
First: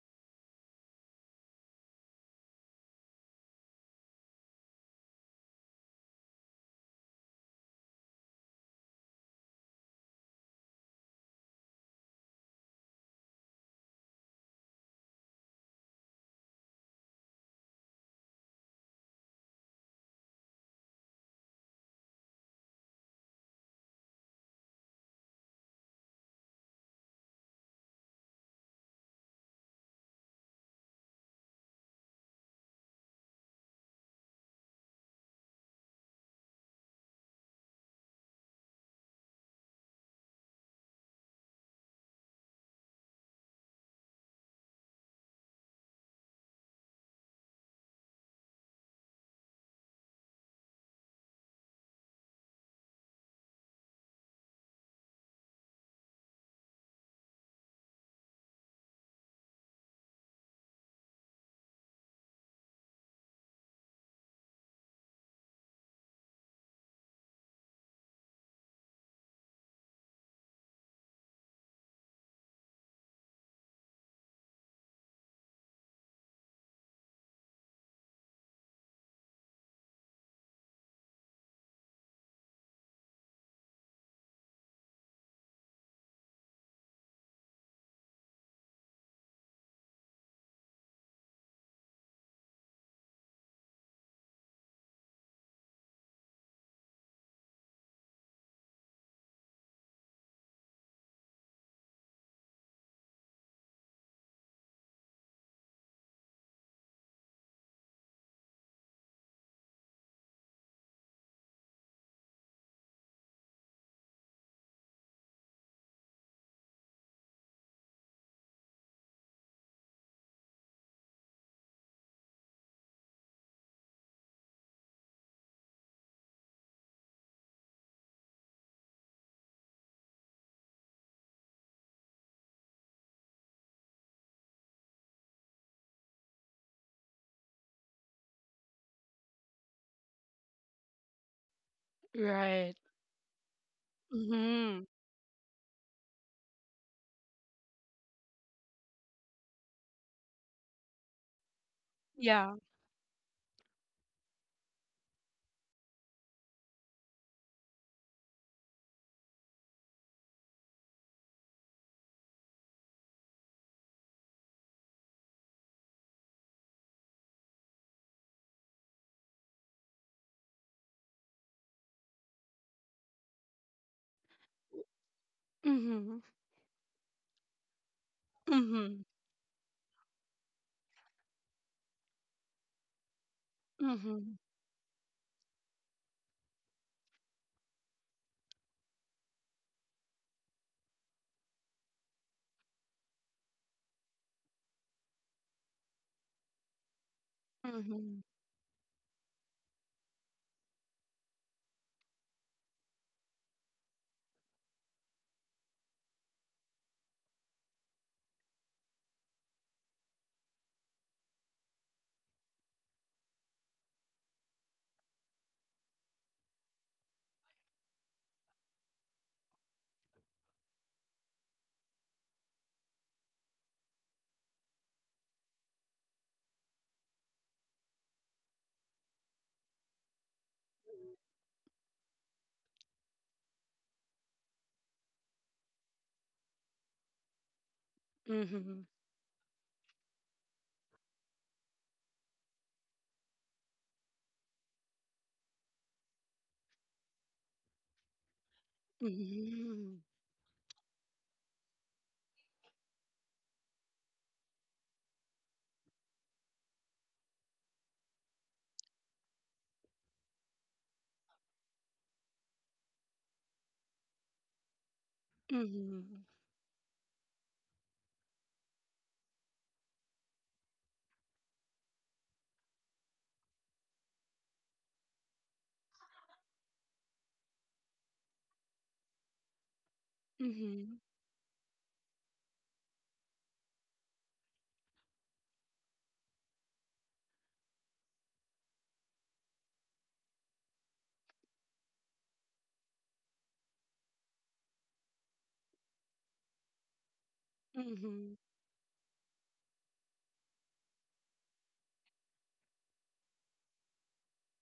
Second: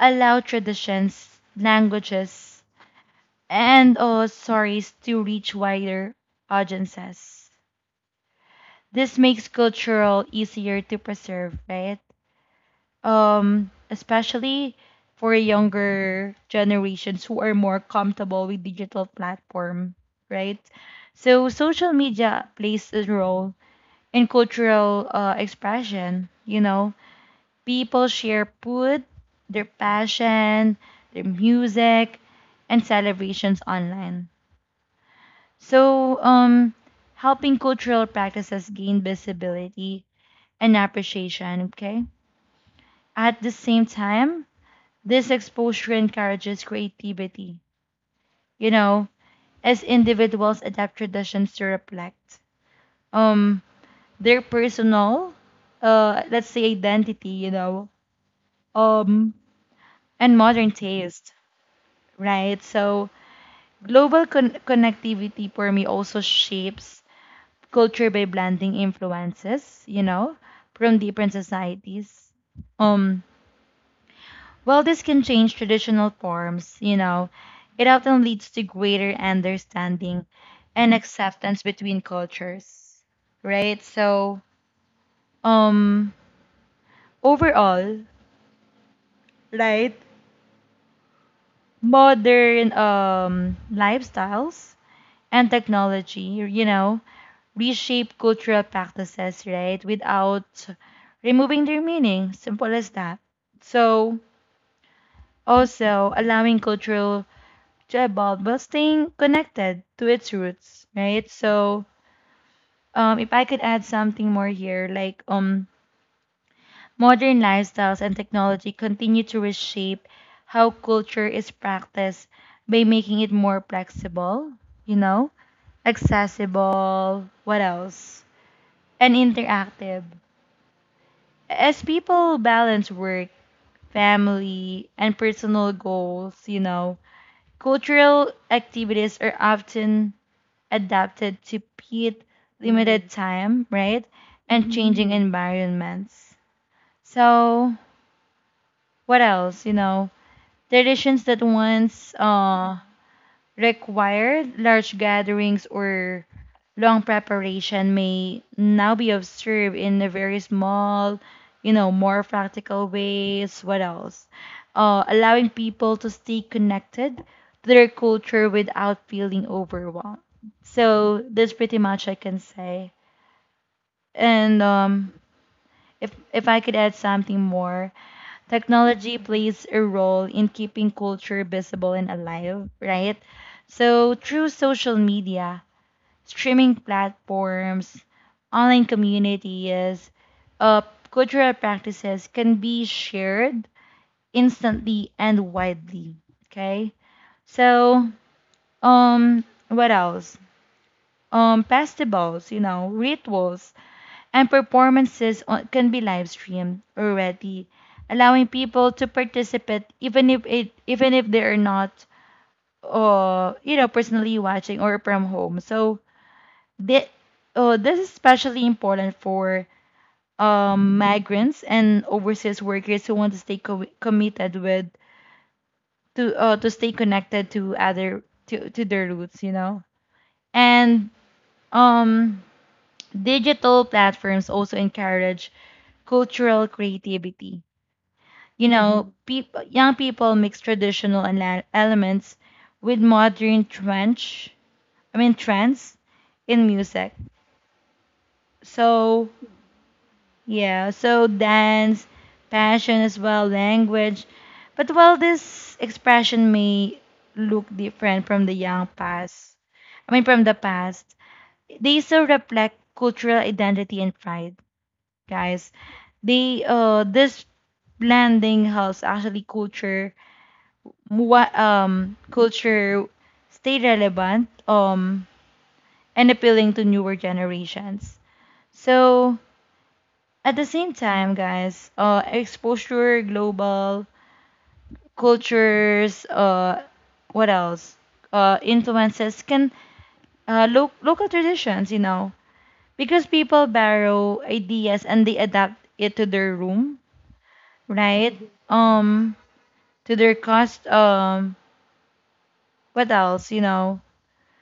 S2: allow traditions, languages, and, stories to reach wider audiences. This makes cultural easier to preserve, right? Especially for younger generations who are more comfortable with digital platform, right? So social media plays a role in cultural, expression, you know. People share food, their passion, their music, and celebrations online. So, helping cultural practices gain visibility and appreciation, okay? At the same time, this exposure encourages creativity, you know, as individuals adapt traditions to reflect, um their personal, let's say identity, you know, um and modern taste, right? So global connectivity for me also shapes culture by blending influences, you know, from different societies. Um, while this can change traditional forms, you know, it often leads to greater understanding and acceptance between cultures, right? So, um, overall, right, modern lifestyles and technology, you know, reshape cultural practices, right, without removing their meaning. Simple as that. So, also allowing cultural to evolve while staying connected to its roots, right? So, if I could add something more here, modern lifestyles and technology continue to reshape how culture is practiced by making it more flexible, you know, accessible. What else? And interactive. As people balance work, family, and personal goals, you know, cultural activities are often adapted to fit
S1: Right.
S2: limited time, right? And
S1: Mm-hmm.
S2: changing environments. So, what else? You know, traditions that once
S1: Yeah.
S2: required, large gatherings or long preparation may now be observed in a very small, you know, more practical ways. What else? Allowing people to stay connected to their culture without feeling overwhelmed. So that's pretty much I can say. And if
S1: Mm-hmm.
S2: if I could add something more,
S1: Mm-hmm.
S2: technology plays a role in keeping culture visible and alive, right? So
S1: Mm-hmm.
S2: through social media, streaming platforms, online communities, uh, cultural practices can be shared instantly and widely. Okay, so
S1: Mm-hmm.
S2: um, what else? Festivals, you know, rituals, and performances on, can be live streamed already, allowing people to participate even if they are not personally watching or from home. So thi- this is especially important for migrants and overseas workers who want to committed with to stay connected to their roots, you know. And um, digital platforms also encourage cultural creativity. You Mhm.
S1: Mm-hmm.
S2: know, peop young people mix traditional elements with modern trench, I mean trends in music. So,
S1: Mm-hmm.
S2: yeah, so dance, passion as well, language. But while this expression may look different from the young past, I mean from the past, they still reflect cultural identity and pride, guys.
S1: Mm-hmm.
S2: They this blending helps actually culture stay relevant and appealing to newer generations. So at the same
S1: Mm-hmm.
S2: time, guys, exposure, global cultures, what else? Influences can local traditions, you know, because people borrow ideas and they adapt it to their room,
S1: Mm-hmm.
S2: right? Um, to their cost. What else? You know,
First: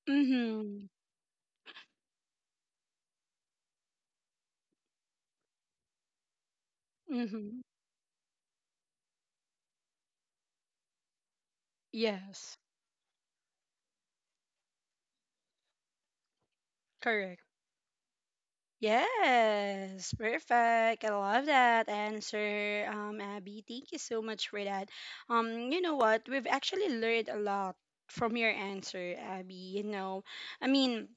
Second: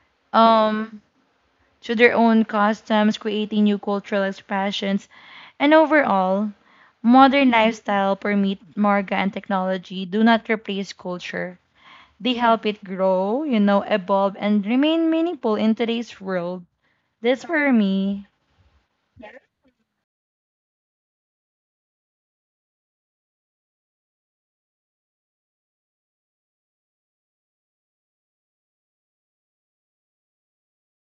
S1: Mm-hmm.
S2: um to their own customs, creating new cultural expressions, and overall, modern
S1: mm-hmm.
S2: lifestyle permit Marga and technology do not replace culture. They
S1: Yes,
S2: help it grow, you know, evolve, and remain meaningful in today's world.
S1: correct.
S2: That's for me.
S1: Yes, perfect. I love that answer, Abby. Thank you so much for that. You know what? We've actually learned a lot from your answer, Abby. I mean,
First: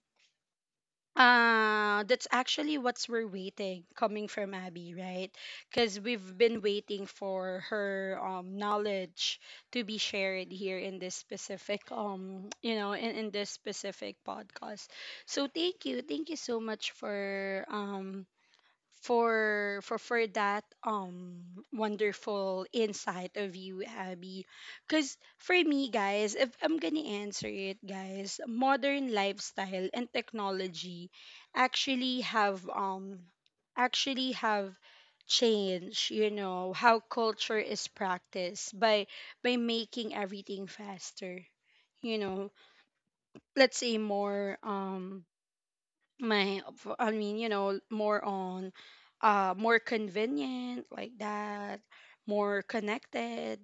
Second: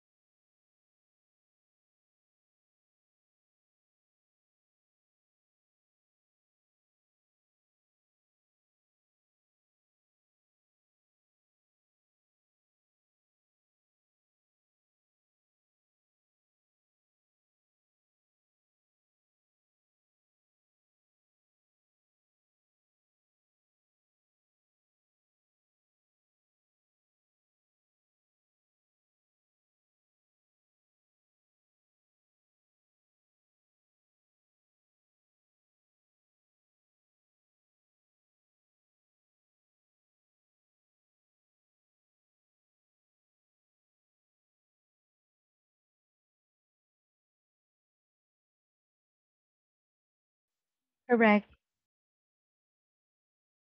S1: that's actually what's we're waiting coming from Abby, right? Because we've been waiting for her knowledge to be shared here in this specific podcast. So thank you so much for for that wonderful insight of you, Abby, because for me guys, if I'm gonna answer it, guys, modern lifestyle and technology actually have um actually have changed, how culture is practiced by making everything faster, you know let's say more, I mean, more on, more convenient like
S2: Correct.
S1: that, more connected,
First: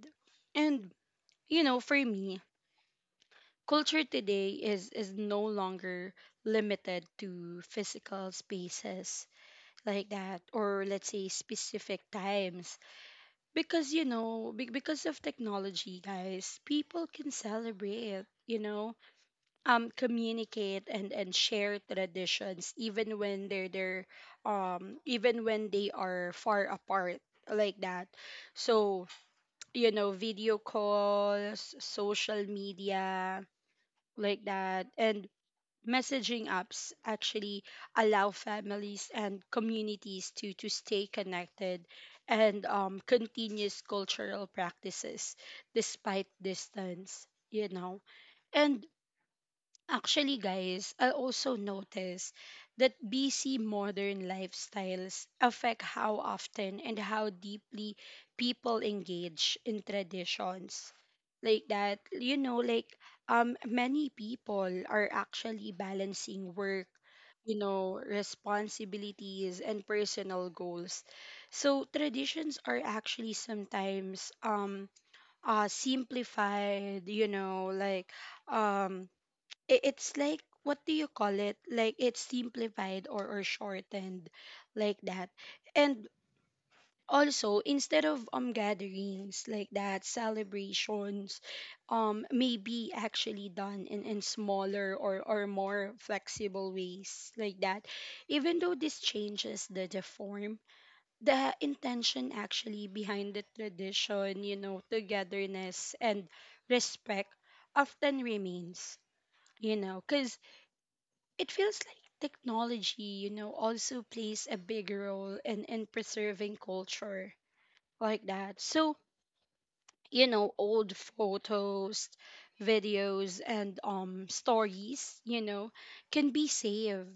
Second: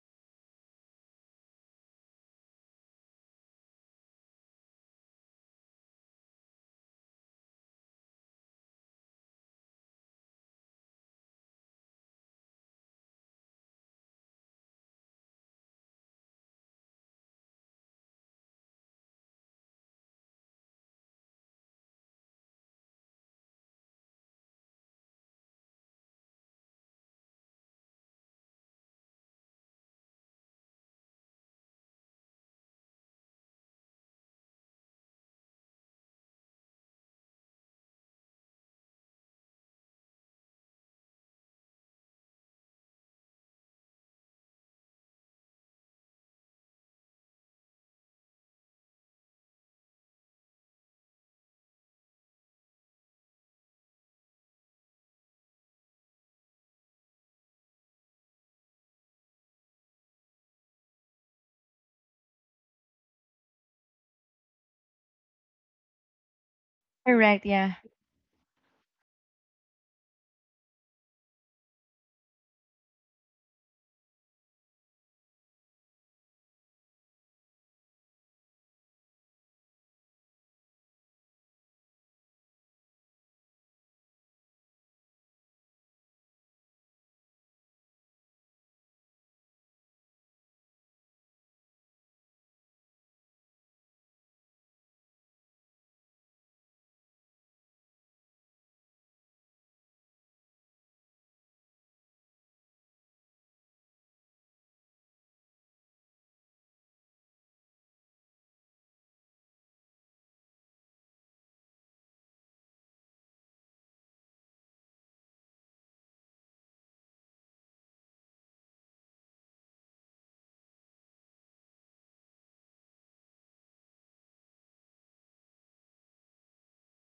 S1: and for me, culture today is no longer limited to physical spaces like that, or let's say specific times, because because of technology, guys, people can celebrate, communicate, and share traditions even when they are far apart like that. So, video calls, social media like that, and messaging apps actually allow families and communities to stay connected, and continuous cultural practices despite distance. And actually, guys, I also notice that busy modern lifestyles affect how often and how deeply people engage in traditions. Like that, like many people are actually balancing work,
S2: Correct. Yeah.
S1: responsibilities and personal goals. So traditions are actually sometimes simplified, like um it's like, what do you call it, like it's simplified, or shortened like that. And also, instead of gatherings like that, celebrations may be actually done in smaller, or more flexible ways like that. Even though this changes the form, the intention actually behind the tradition, togetherness and respect, often remains, you know because it feels like technology, also plays a big role in preserving culture like that. So, you know, old photos, videos, and stories, you know, can be saved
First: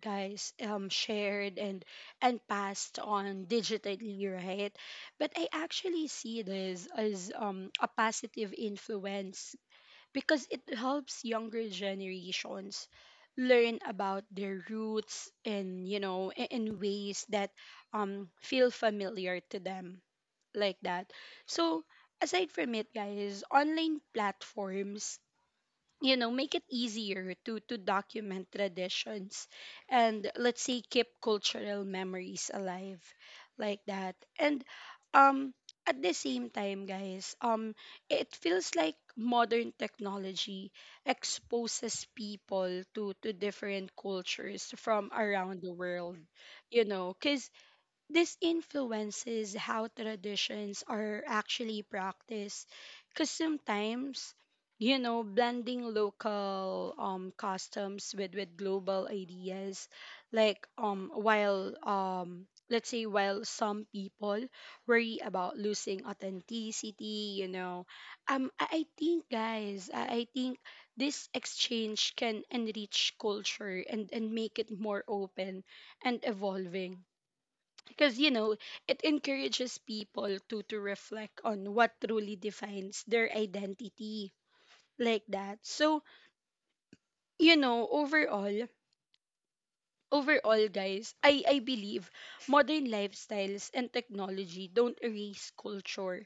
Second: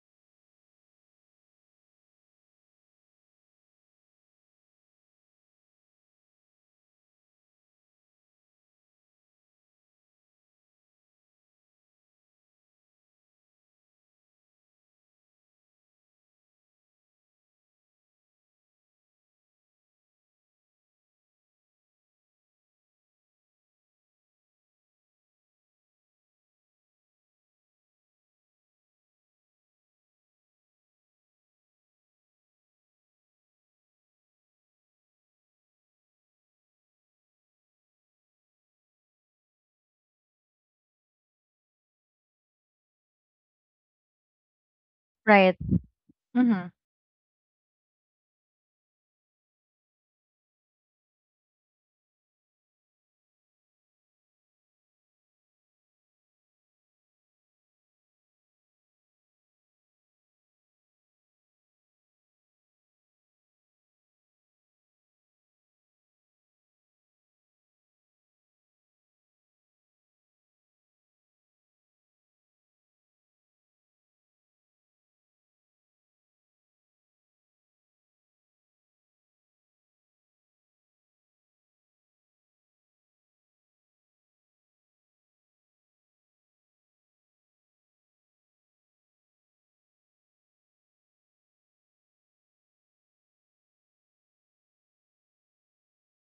S1: guys shared and passed on digitally, right? But I actually see this as a positive influence because it helps younger generations learn about their roots in, you know, in ways that feel familiar to them, like that. So aside from it guys, online platforms, you know, make it easier to document traditions and, let's say, keep cultural memories alive, like that. And um at the same time guys, it feels like modern technology exposes people to different cultures from
S2: Right.
S1: around the world,
S2: Mm-hmm.
S1: you know, cause this influences how traditions are actually practiced, because sometimes, you know, blending local customs with global ideas. While let's say while some people worry about losing authenticity, you know, I think guys, I think this exchange can enrich culture and make it more open and evolving, because, you know, it encourages people to reflect on what truly defines their identity, like that. So, you know, overall guys, I believe modern lifestyles and technology don't erase culture,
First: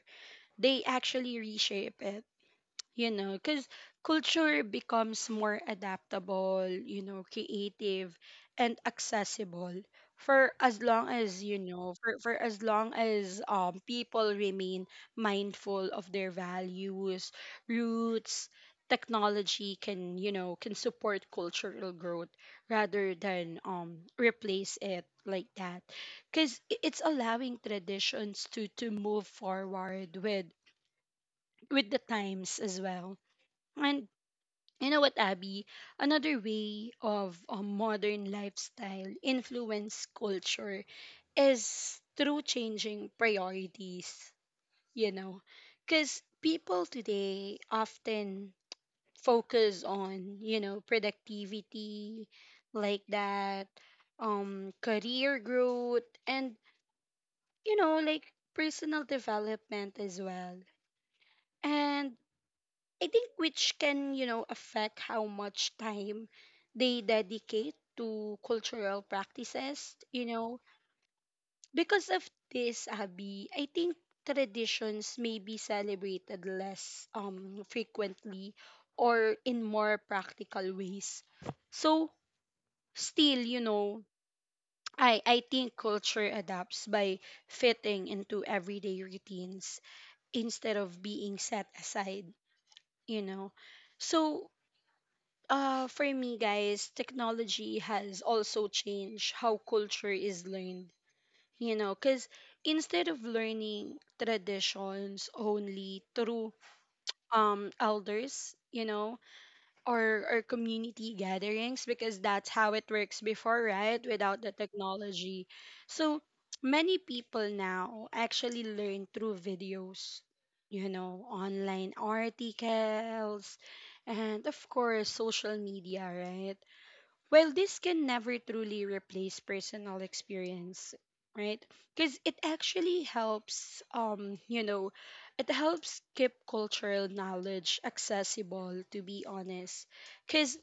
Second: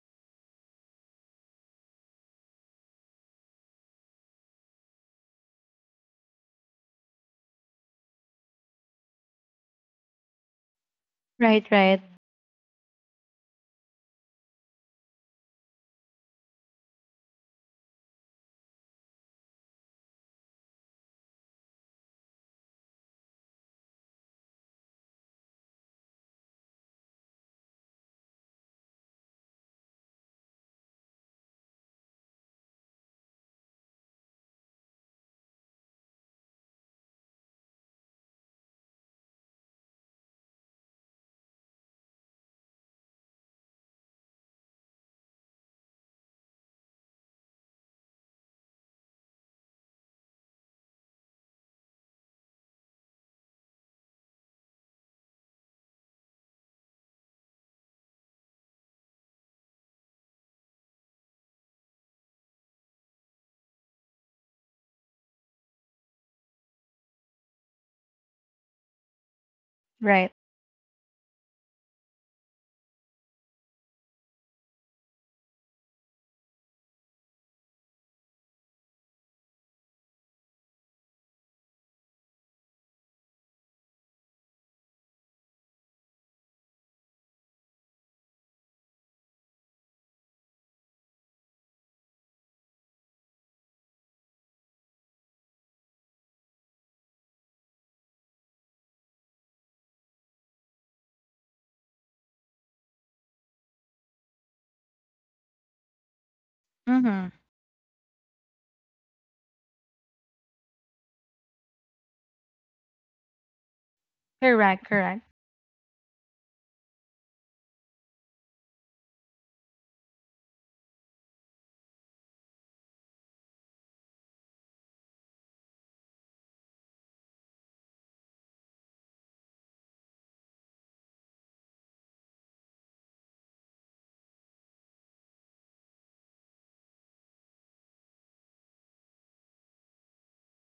S1: they actually reshape it, you know, because culture becomes more adaptable, you know, creative and accessible for as long as, you
S2: Right.
S1: know,
S2: Right.
S1: for as long as people remain mindful of their values, roots. Technology can, you know, can support cultural growth rather than replace it, like that, because it's allowing traditions to move forward with the times as well. And you know what, Abby? Another way of a modern lifestyle influence culture is through changing priorities, you know, because people today often focus on, you know, productivity, like that, career growth, and, you know, like personal development as well. And I think which can, you know, affect how much time they dedicate to cultural practices, you
S2: Right.
S1: know. Because of this, Abby, I think traditions may be celebrated less frequently or in more practical ways. So still, you know, I think culture adapts by fitting into everyday routines instead of being set aside, you know. So for me, guys, technology has also changed how culture is learned. You know, because instead of learning traditions only through
S2: Mm-hmm.
S1: elders, you know, or community gatherings, because that's how it works before, right? Without the
S2: Correct. Correct.
S1: technology, so many people now actually learn through videos, you know, online articles, and of course, social media, right? Well, this can never truly replace personal experience, right? Because it actually helps, you know, it helps keep cultural knowledge accessible, to be honest. Because,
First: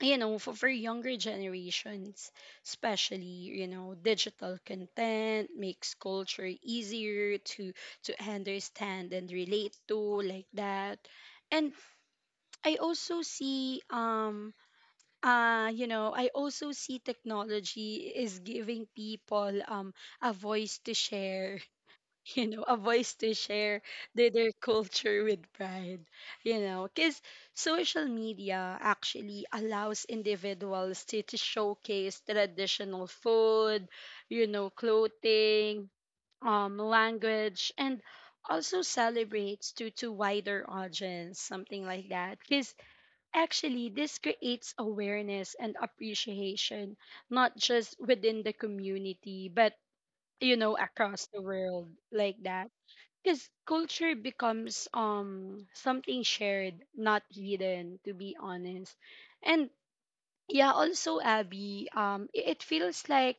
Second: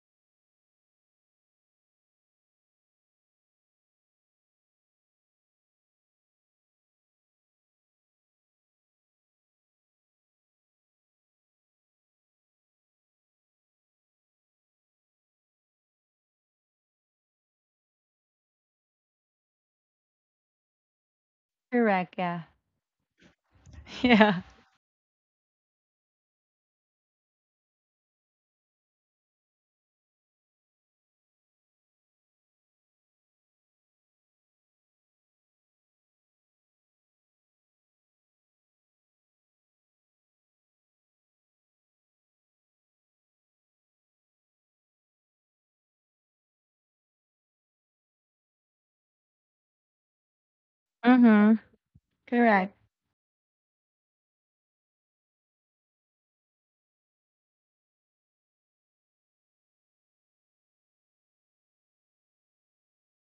S1: you know, for younger generations, especially, you know, digital content makes culture easier to understand and relate to, like that. And I also see you know, I also see technology is giving people a voice to share,
S2: Correct. Yeah.
S1: you know, a voice to share
S2: Yeah.
S1: their culture with pride, you know, because social media actually allows individuals to, showcase traditional food, you know, clothing, language and also celebrates to wider audience, something like that. Because actually, this creates awareness and appreciation, not just within the community, but, you know, across the
S2: Mm-hmm.
S1: world, like that.
S2: Correct.
S1: Because culture becomes something shared, not hidden, to be honest. And yeah, also Abby, it feels like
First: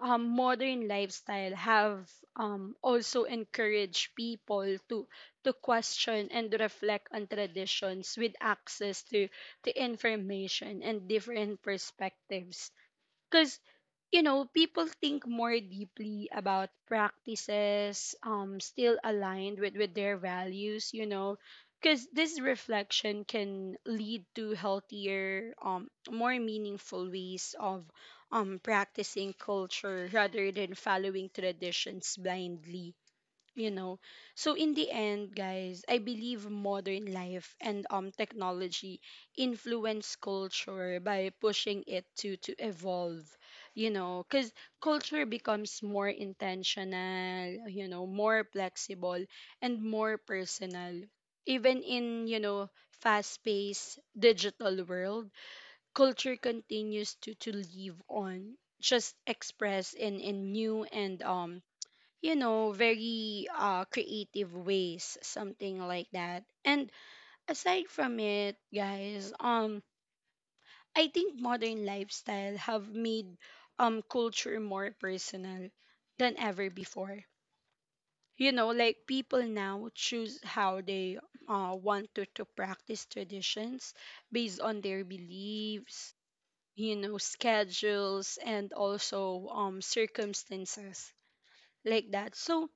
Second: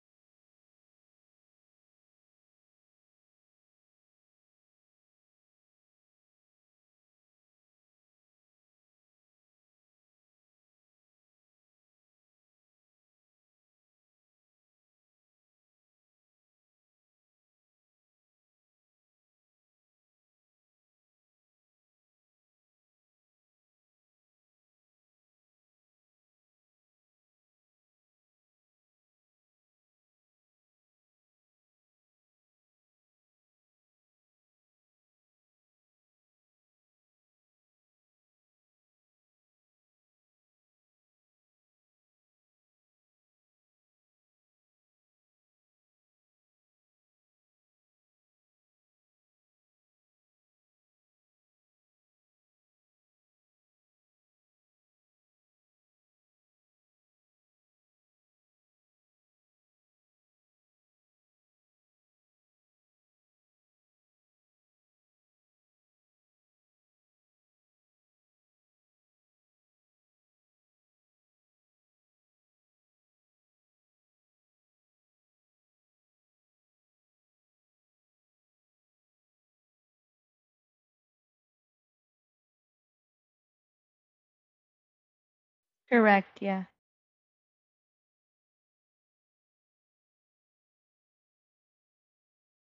S1: modern lifestyle have, also encouraged people to question and reflect on traditions, with access to information and different perspectives, because, you know, people think more deeply about practices still aligned with their values, you know, because this reflection can lead to healthier, more meaningful ways of practicing culture rather than following traditions blindly, you know. So in the end guys, I believe modern life and technology influence culture by pushing it to evolve, you know, because culture becomes more intentional, you know, more flexible and more personal. Even in, you know, fast paced digital world, culture continues to live on, just expressed in new and you know, very creative ways, something like that. And aside from it, guys, I think modern lifestyle have made culture more personal than ever before. You know, like people now choose how they want to, practice traditions based on their beliefs,
S2: Correct. Yeah.
S1: you know, schedules, and also circumstances, like that. So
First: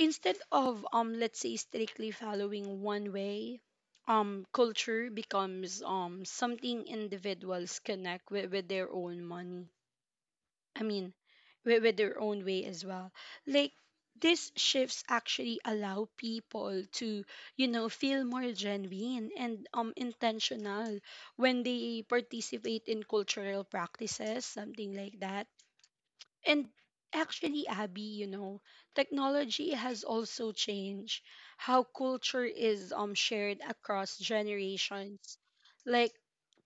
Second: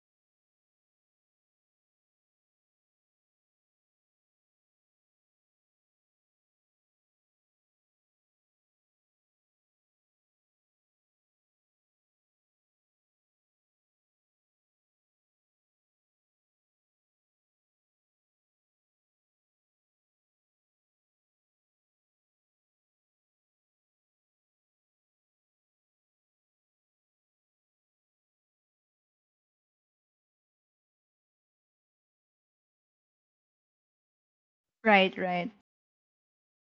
S1: instead of let's say strictly following one way, culture becomes something individuals connect with their own money. I mean, with their own way as well. Like these shifts actually allow people to, you know, feel more genuine and intentional when they participate in cultural practices, something like that. And actually, Abby, you know, technology has also changed how culture is shared across
S2: Right.
S1: generations.
S2: Right.
S1: Like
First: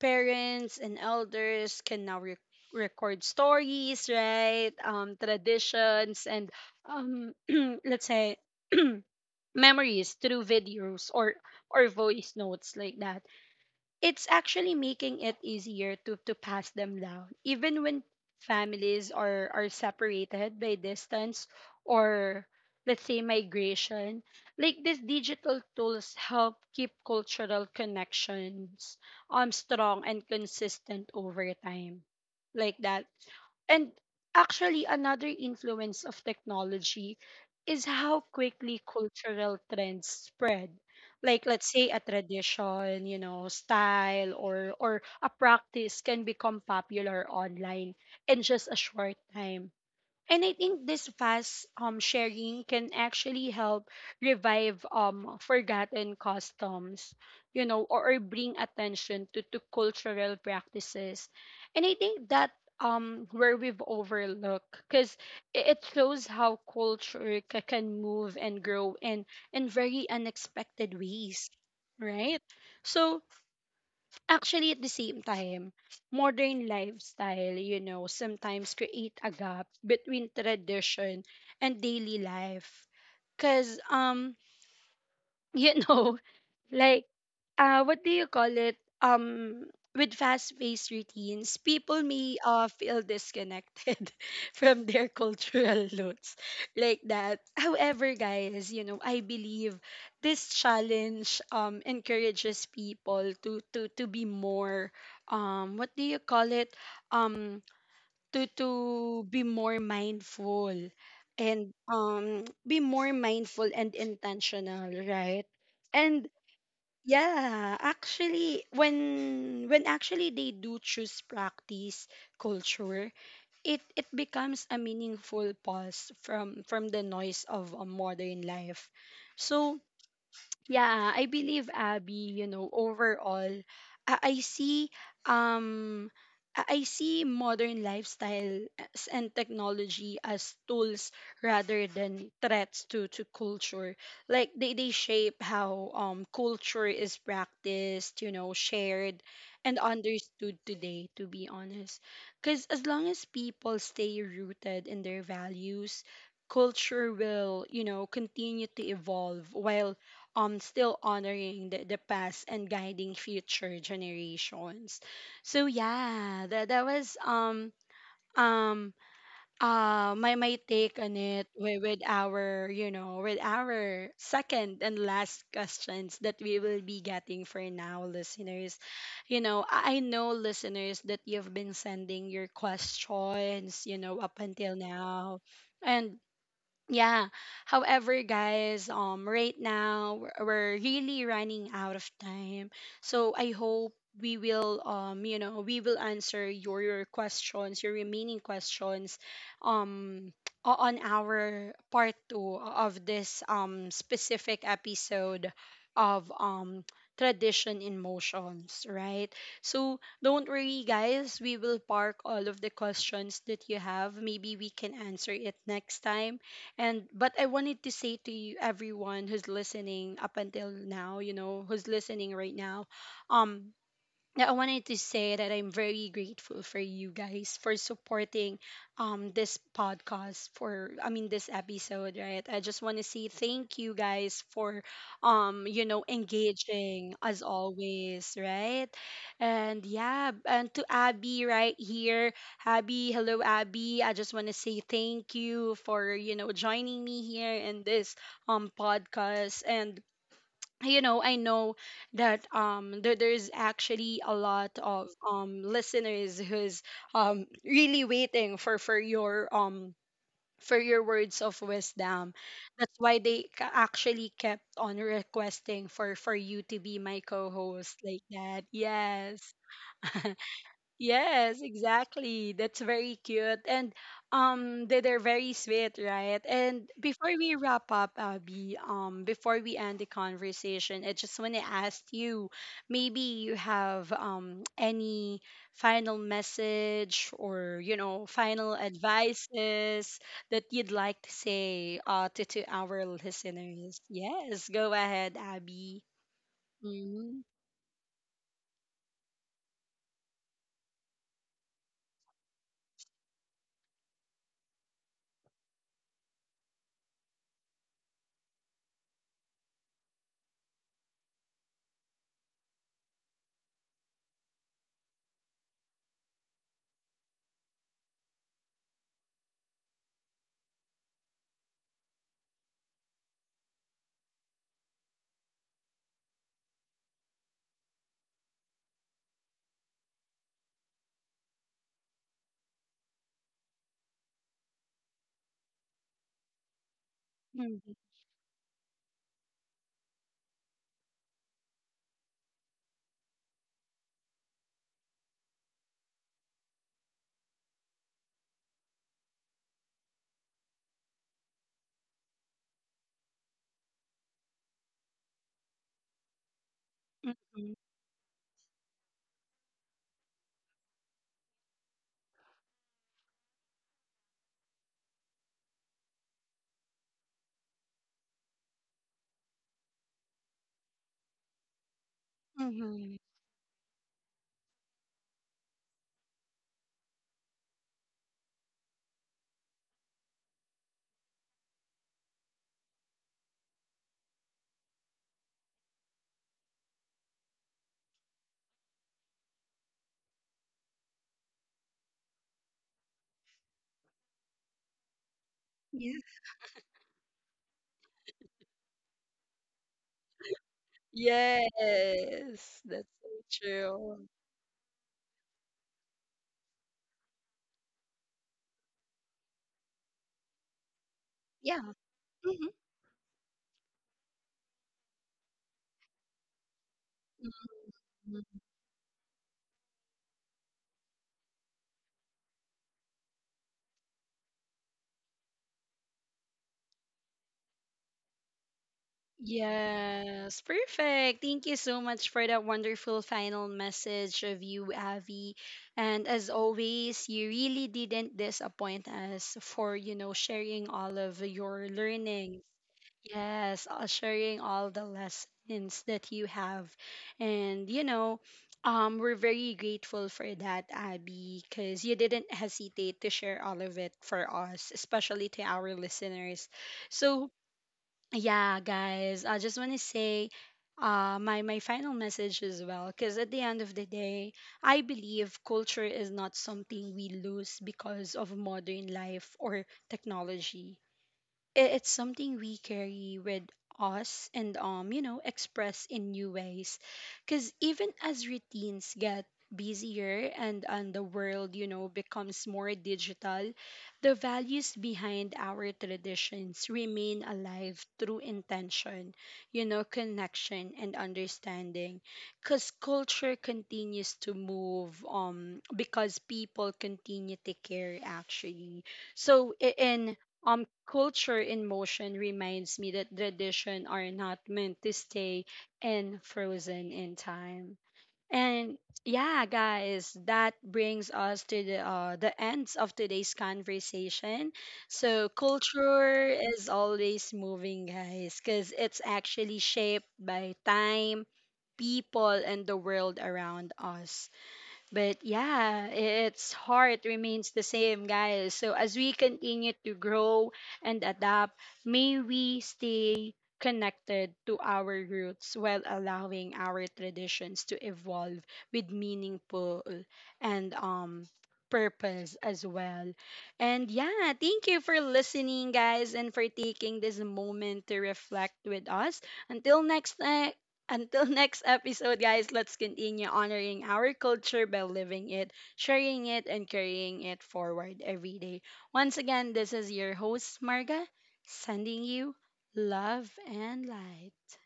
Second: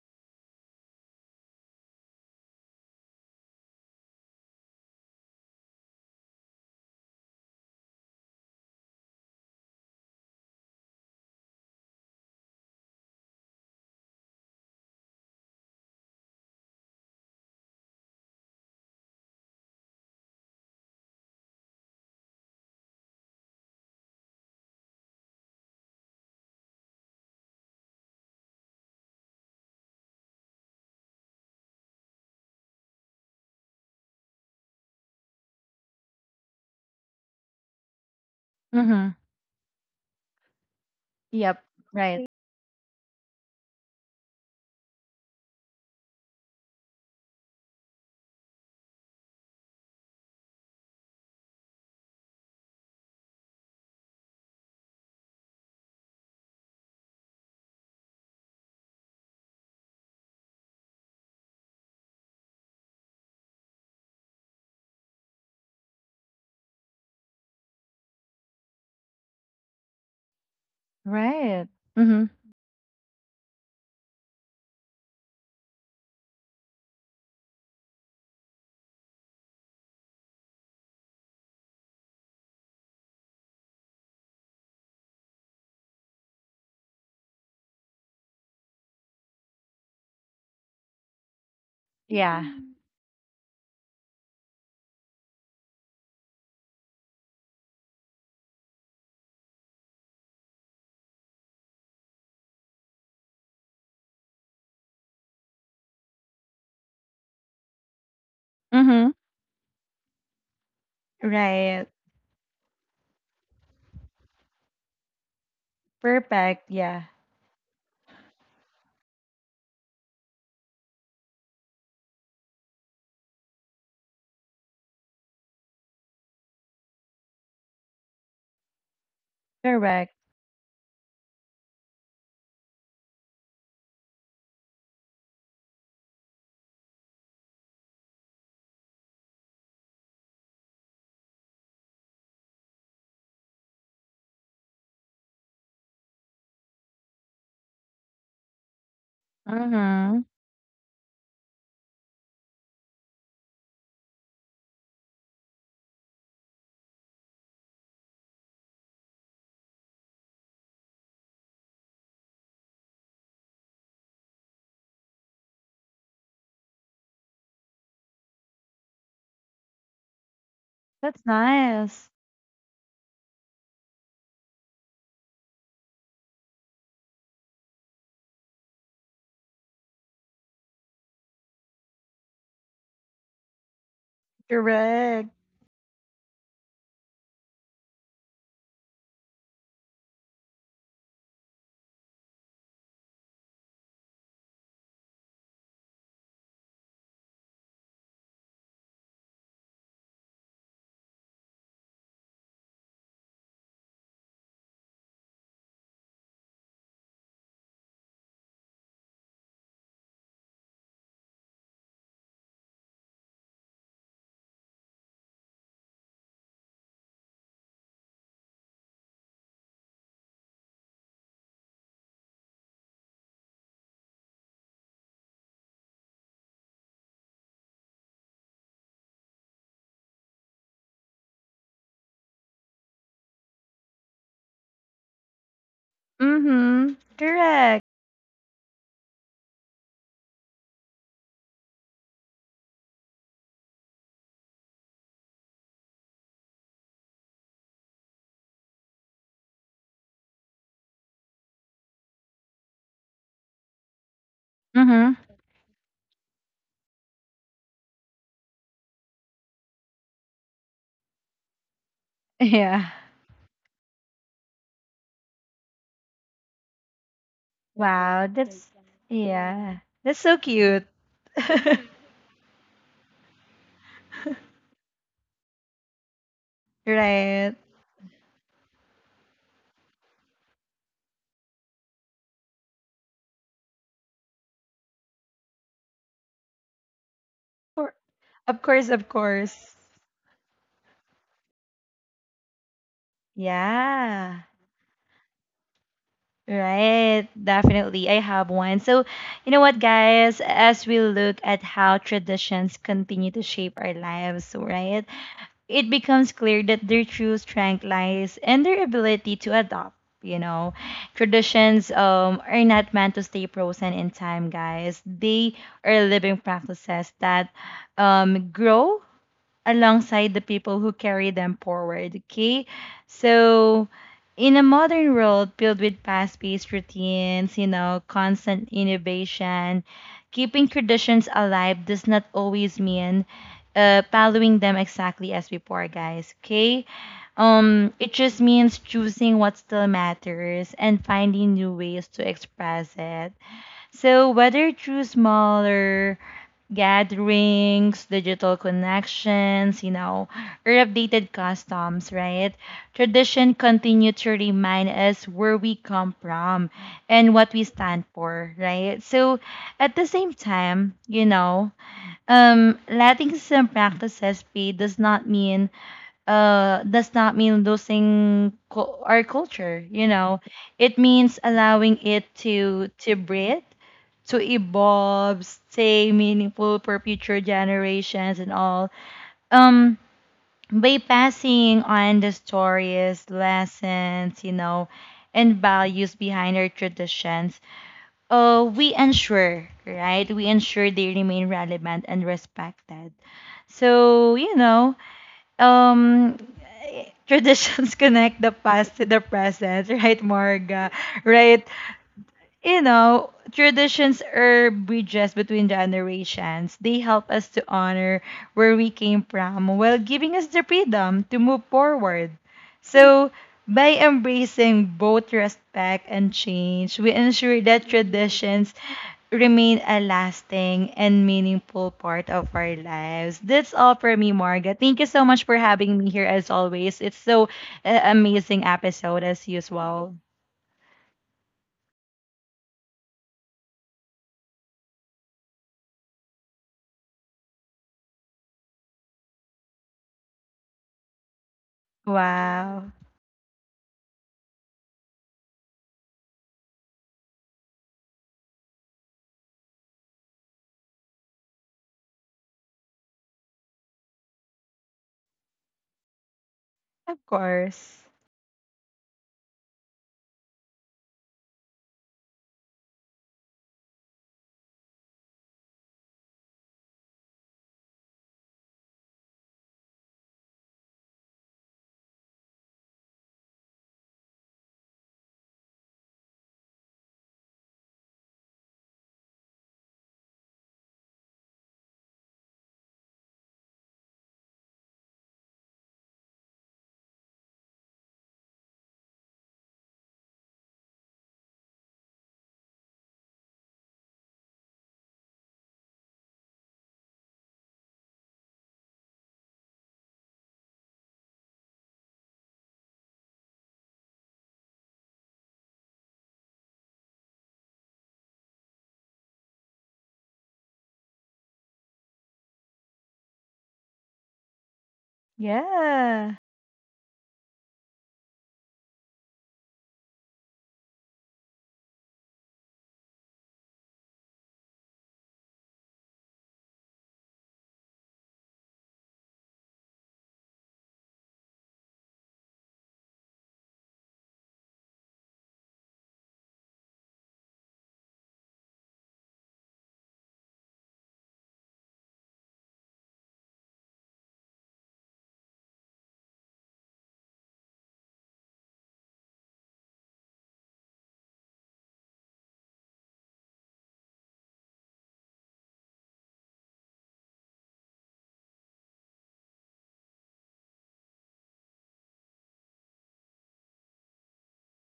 S1: parents and elders can now record stories, right? Traditions and um, let's say memories through videos or voice notes, like that. It's actually making it easier to, pass them down even when families are separated by distance or, let's say, migration. Like these digital tools help keep cultural connections strong and consistent over time, like that. And actually, another influence of technology is how quickly
S2: Mm-hmm.
S1: cultural trends spread. Like,
S2: Yep.
S1: let's say a
S2: Right.
S1: tradition, you know, style or a practice can become popular online in just a short time. And I think this fast sharing can actually help revive forgotten customs, you know, or, bring attention to, cultural practices. And I think that where we've overlooked, because it shows how culture can move and grow in very unexpected ways,
S2: Right. Mm-hmm.
S1: right? So actually, at the same time, modern lifestyle, you know, sometimes create a gap between tradition and daily life. Cause you know, like what do you call it, um, with fast-paced routines people may
S2: Yeah.
S1: feel disconnected from their cultural roots, like that. However guys, you know, I believe this challenge encourages people to be more what do you call it, um, to
S2: Mm. Mm-hmm.
S1: be more mindful and
S2: Right.
S1: be more mindful and intentional, right. And
S2: Perfect. Yeah.
S1: yeah, actually, when actually they do choose practice culture, it becomes a meaningful pause from the noise of a modern life. So
S2: Correct.
S1: yeah, I believe Abby, you know, overall, I see um I see modern lifestyle as- and technology as tools rather than threats to, culture. Like they shape how culture is practiced, you know, shared and
S2: Mm-hmm.
S1: understood today, to be honest. Because as long as people stay rooted in their values, culture will, you know, continue to evolve while still honoring the past and guiding future generations. So yeah, that was um my take on
S2: That's
S1: it, with,
S2: nice.
S1: our you know with our second and last questions that we will be getting for now listeners. You know, I know listeners that you've been sending your questions, you know, up until
S2: Correct.
S1: now. And yeah. However, guys, right now we're really running out of time. So I hope we will, you know, we will answer your questions, your remaining questions, um, on our part two of this specific episode of tradition in motions, right? So don't worry, guys. We will park all of the questions that you have. Maybe we can answer it next time. And but I wanted to say to you everyone who's listening up until now, you know, who's listening right now, um, that I wanted to say that I'm very grateful for you guys for supporting this podcast for I mean this episode, right? I just want to say thank you guys for um, you know,
S2: Mm-hmm.
S1: engaging as
S2: Correct.
S1: always, right? And yeah, and to Abby right here, Abby, hello Abby. I just want to say thank you for, you know, joining me here in this podcast. And you know, I know that there's actually a lot of
S2: Mm-hmm.
S1: listeners who's really waiting for your um, for your words of wisdom.
S2: Yeah.
S1: That's why they actually kept on requesting for you to be my co-host, like
S2: Wow.
S1: that.
S2: That's
S1: Yes.
S2: yeah. That's so cute.
S1: Yes, exactly. That's very cute. And um, they're very sweet, right? And before
S2: Right.
S1: we wrap up, Abby, before we end the conversation, I just wanna ask you, maybe you have any final message or,
S2: For,
S1: you know,
S2: of
S1: final
S2: course. Of course.
S1: advices that you'd like to say to, our listeners.
S2: Yeah.
S1: Yes, go ahead, Abby.
S2: Right,
S1: Mm-hmm.
S2: definitely. I have one. So, you know what, guys? As we look at how traditions continue to shape our lives, right, it becomes clear that their true strength lies in their ability to adopt. You know, traditions are not meant to stay frozen in time, guys. They are living practices that grow alongside the people who carry them forward. Okay. So, in a modern world filled with fast paced routines, you know, constant innovation, keeping traditions alive does not always mean following them exactly as before, guys. Okay.
S1: Mm-hmm.
S2: It just means choosing what still matters and finding new ways to express it. So, whether through smaller gatherings, digital connections, you know, or updated customs, right? Tradition continue to remind us where we come from and what we
S1: Mm-hmm.
S2: stand for, right? So at the same time, you know, letting some practices be does not mean does not mean losing our culture, you know, it means allowing it to
S1: Mm-hmm.
S2: breathe, to evolve, stay meaningful for future generations and all, um by passing on the stories, lessons, you know, and values behind our traditions, we ensure, right, we ensure they remain relevant and respected. So you know,
S1: Yeah.
S2: um traditions connect the past to the present, right, Morga? Right? You
S1: Yes, that's so
S2: know, traditions
S1: true.
S2: are bridges between generations. They help us to honor where we came from while giving us the freedom to move
S1: Yeah.
S2: forward.
S1: Mhm.
S2: So, by embracing both respect and change, we ensure that
S1: Mhm.
S2: traditions remain a lasting and meaningful part of our lives. That's all for me, Marga. Thank you so much for having me here as always. It's so amazing episode as usual.
S1: Yes, perfect. Thank you so much for that wonderful final message of you, Avi. And as always, you really didn't disappoint us for, you know, sharing all of your learning.
S2: Wow.
S1: Yes, sharing all the lessons that you have. And, you know, we're very grateful for that, Abby, because you didn't hesitate to share all of it for us, especially to our listeners.
S2: Of
S1: So,
S2: course.
S1: yeah, guys, I just want to say my final message as well, because at the end of the day, I believe culture is not something we lose because of modern life or technology. It's something we carry with us and, um, you know, express in new ways. Because even as routines get busier and the world, you know, becomes more digital, the values behind our traditions remain alive through intention, you know, connection and understanding, because culture continues to move, because people continue to care actually. So I- in culture in motion reminds me that tradition are not meant to stay and frozen in time. And yeah guys, that brings us to the ends of today's conversation. So
S2: Yeah.
S1: culture is always moving guys, because it's actually shaped by time, people and the world around us. But yeah, its heart remains the same, guys. So as we continue to grow and adapt, may we stay connected to our roots while allowing our traditions to evolve with meaningful and purpose as well. And yeah, thank you for listening guys and for taking this moment to reflect with us. Until next time, until next episode, guys, let's continue honoring our culture by living it, sharing it, and carrying it forward every day. Once again, this is your host, Marga, sending you love and light.